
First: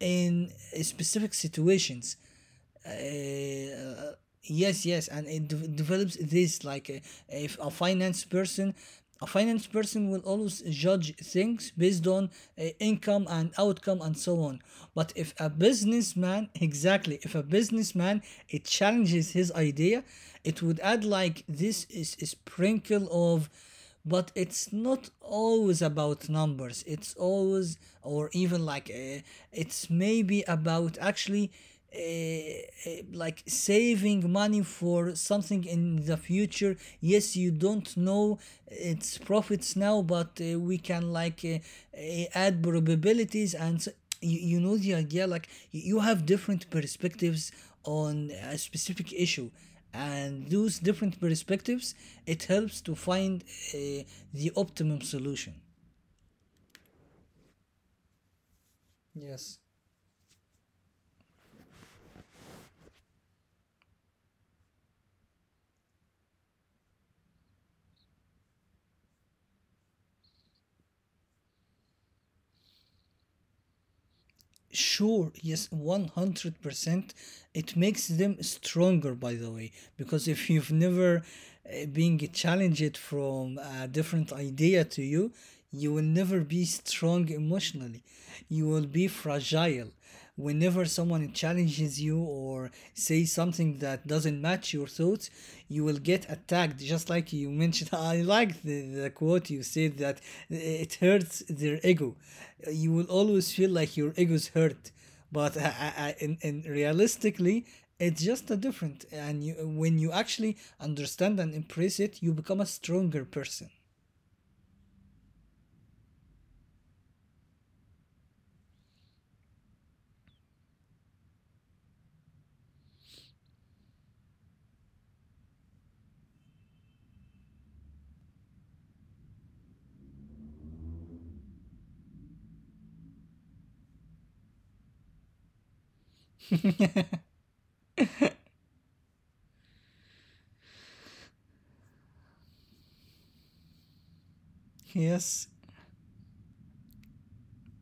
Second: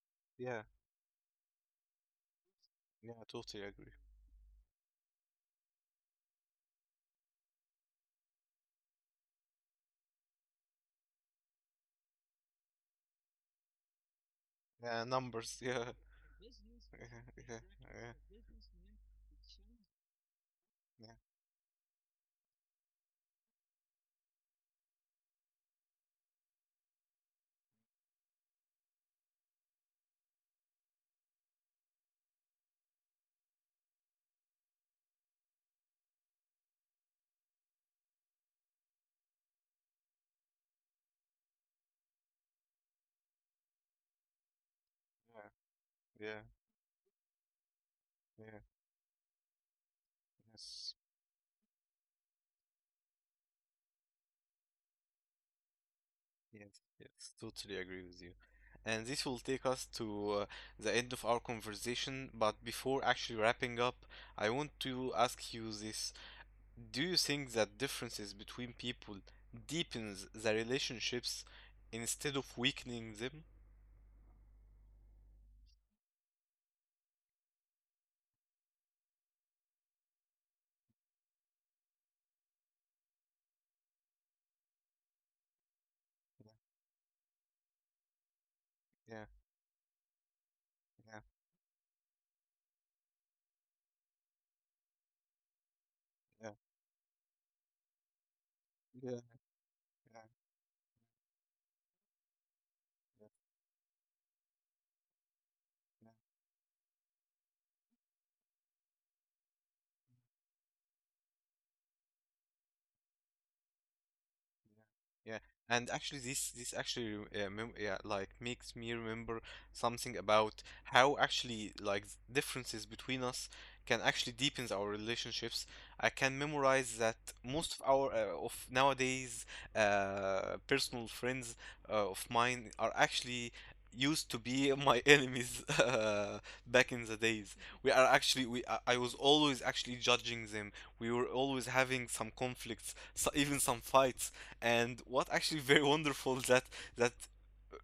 [SPEAKER 1] in specific situations. uh, yes, yes, and it develops this, like if a finance person, a finance person will always judge things based on income and outcome and so on. But if a
[SPEAKER 2] Numbers, [LAUGHS] yeah.
[SPEAKER 1] businessman, exactly, if a businessman, it challenges his idea, it would add like this is a sprinkle of, but it's not always about numbers, it's always, or even like it's maybe about actually like saving money for something in the future. Yes, you don't know its profits now, but we can like add probabilities and s- you know the idea, like you have different perspectives on a specific issue, and those different perspectives, it helps to find uh, the optimum solution.
[SPEAKER 2] Yes, yes, totally agree with you. And this will
[SPEAKER 1] Yes.
[SPEAKER 2] take us to the end of our conversation. But before actually wrapping up, I want to ask you this. Do you think that differences between people deepens the relationships instead of weakening them?
[SPEAKER 1] Sure, yes, 100% it makes them stronger, by the way, because if you've never been challenged from a different idea to you, you will never be strong emotionally, you will be fragile. Whenever someone challenges you or says something that doesn't match your thoughts, you will get attacked. Just like you mentioned, [LAUGHS] I like the quote you said, that it hurts their ego. You will always feel like your ego is hurt, but in realistically, it's just a different. And you, when you actually understand and embrace it, you become a stronger person.
[SPEAKER 2] Yeah, and actually, this actually rem- mem yeah, like makes me remember something about how actually like differences between us can actually deepens our relationships. I can memorize that most of our of nowadays personal friends of mine are actually used to be my [LAUGHS] enemies back in the days. We are actually we I was always actually judging them. We were always having some conflicts, so even some fights, and what
[SPEAKER 1] Yes,
[SPEAKER 2] actually [LAUGHS] very wonderful is that, that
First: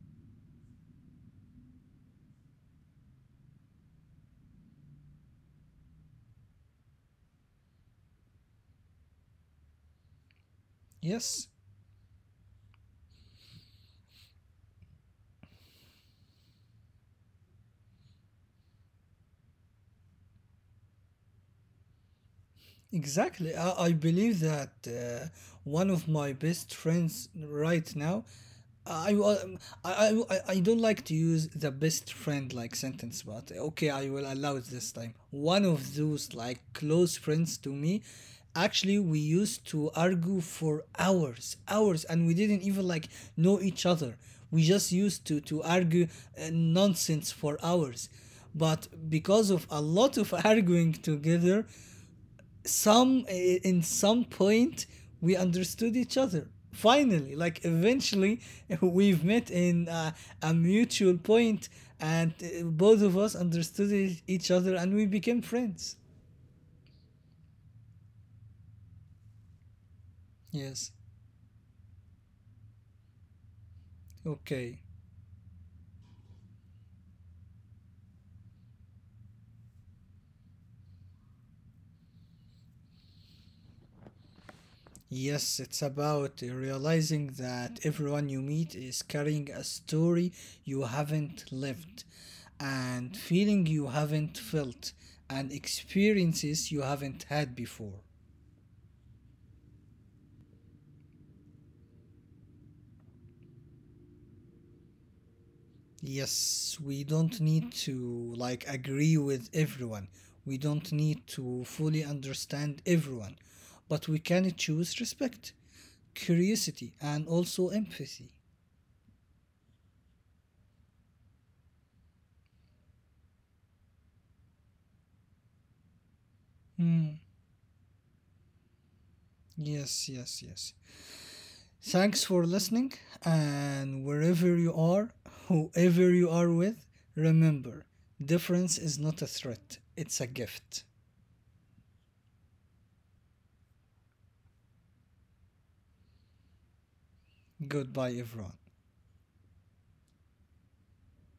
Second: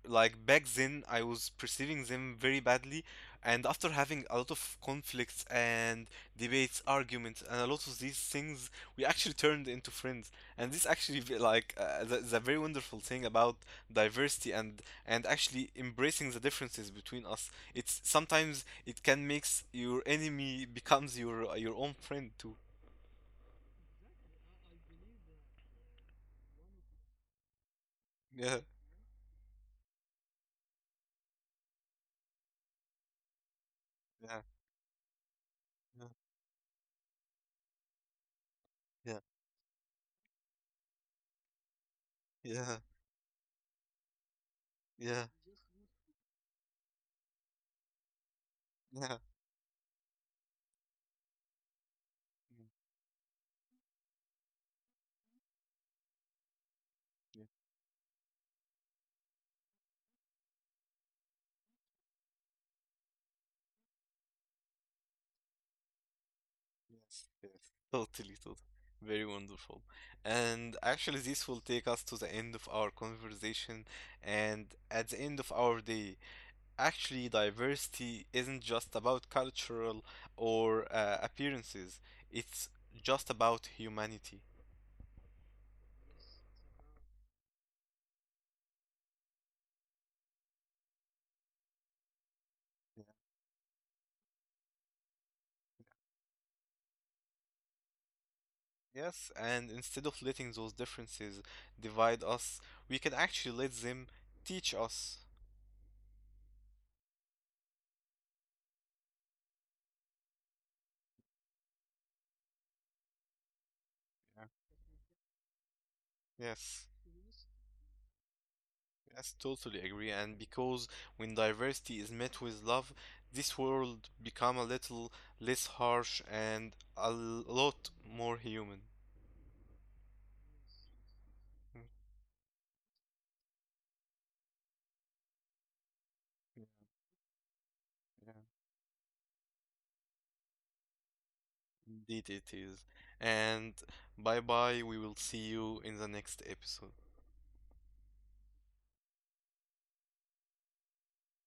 [SPEAKER 2] like back then I was perceiving them very badly, and after having a lot of conflicts and debates, arguments, and a lot of these things, we actually turned into friends. And this actually be
[SPEAKER 1] yes.
[SPEAKER 2] like the very wonderful thing about diversity and actually embracing the differences between us. It's sometimes it can makes your enemy becomes your own friend too.
[SPEAKER 1] Exactly. I believe that one of my best friends right now,
[SPEAKER 2] Yeah,
[SPEAKER 1] I, wa- I don't like to use the best friend like sentence, but okay, I will
[SPEAKER 2] yeah,
[SPEAKER 1] allow it this time. One of
[SPEAKER 2] yeah,
[SPEAKER 1] those like close friends to me, actually,
[SPEAKER 2] yeah,
[SPEAKER 1] we used to argue for hours, hours, and we didn't
[SPEAKER 2] yeah,
[SPEAKER 1] even like know each other. We just used
[SPEAKER 2] yeah,
[SPEAKER 1] to argue nonsense for hours, but
[SPEAKER 2] yeah.
[SPEAKER 1] because of a lot of [LAUGHS] arguing together, in some point we understood each other, finally, like eventually we've met in a mutual point, and both of us understood each other and we became friends.
[SPEAKER 2] Yes, yes, totally, totally. Very wonderful. And
[SPEAKER 1] Yes.
[SPEAKER 2] actually, this will take us to the end of our conversation. And
[SPEAKER 1] Okay.
[SPEAKER 2] at the end of our day, actually, diversity isn't just about cultural or appearances, it's just about humanity.
[SPEAKER 1] Yes, it's about realizing that everyone you meet is carrying a story you haven't lived,
[SPEAKER 2] Yeah,
[SPEAKER 1] and feeling you haven't felt, and experiences you haven't had before.
[SPEAKER 2] yes, and instead of letting those differences divide us, we can actually let them teach us.
[SPEAKER 1] Yes, we don't need to like agree with everyone. We don't need to fully understand everyone, but we can choose respect,
[SPEAKER 2] Yes,
[SPEAKER 1] curiosity, and also empathy.
[SPEAKER 2] yes, totally agree. And because when diversity is met with love, this world become a little less harsh and a
[SPEAKER 1] Hmm.
[SPEAKER 2] lot more human. [LAUGHS]
[SPEAKER 1] Yes, yes, yes. Thanks for listening, and wherever you are, whoever you are
[SPEAKER 2] Mm,
[SPEAKER 1] with, remember,
[SPEAKER 2] yeah, yeah,
[SPEAKER 1] difference is not a threat, it's a gift.
[SPEAKER 2] indeed it is. And bye bye, we will see you in the next episode.
[SPEAKER 1] Goodbye, everyone.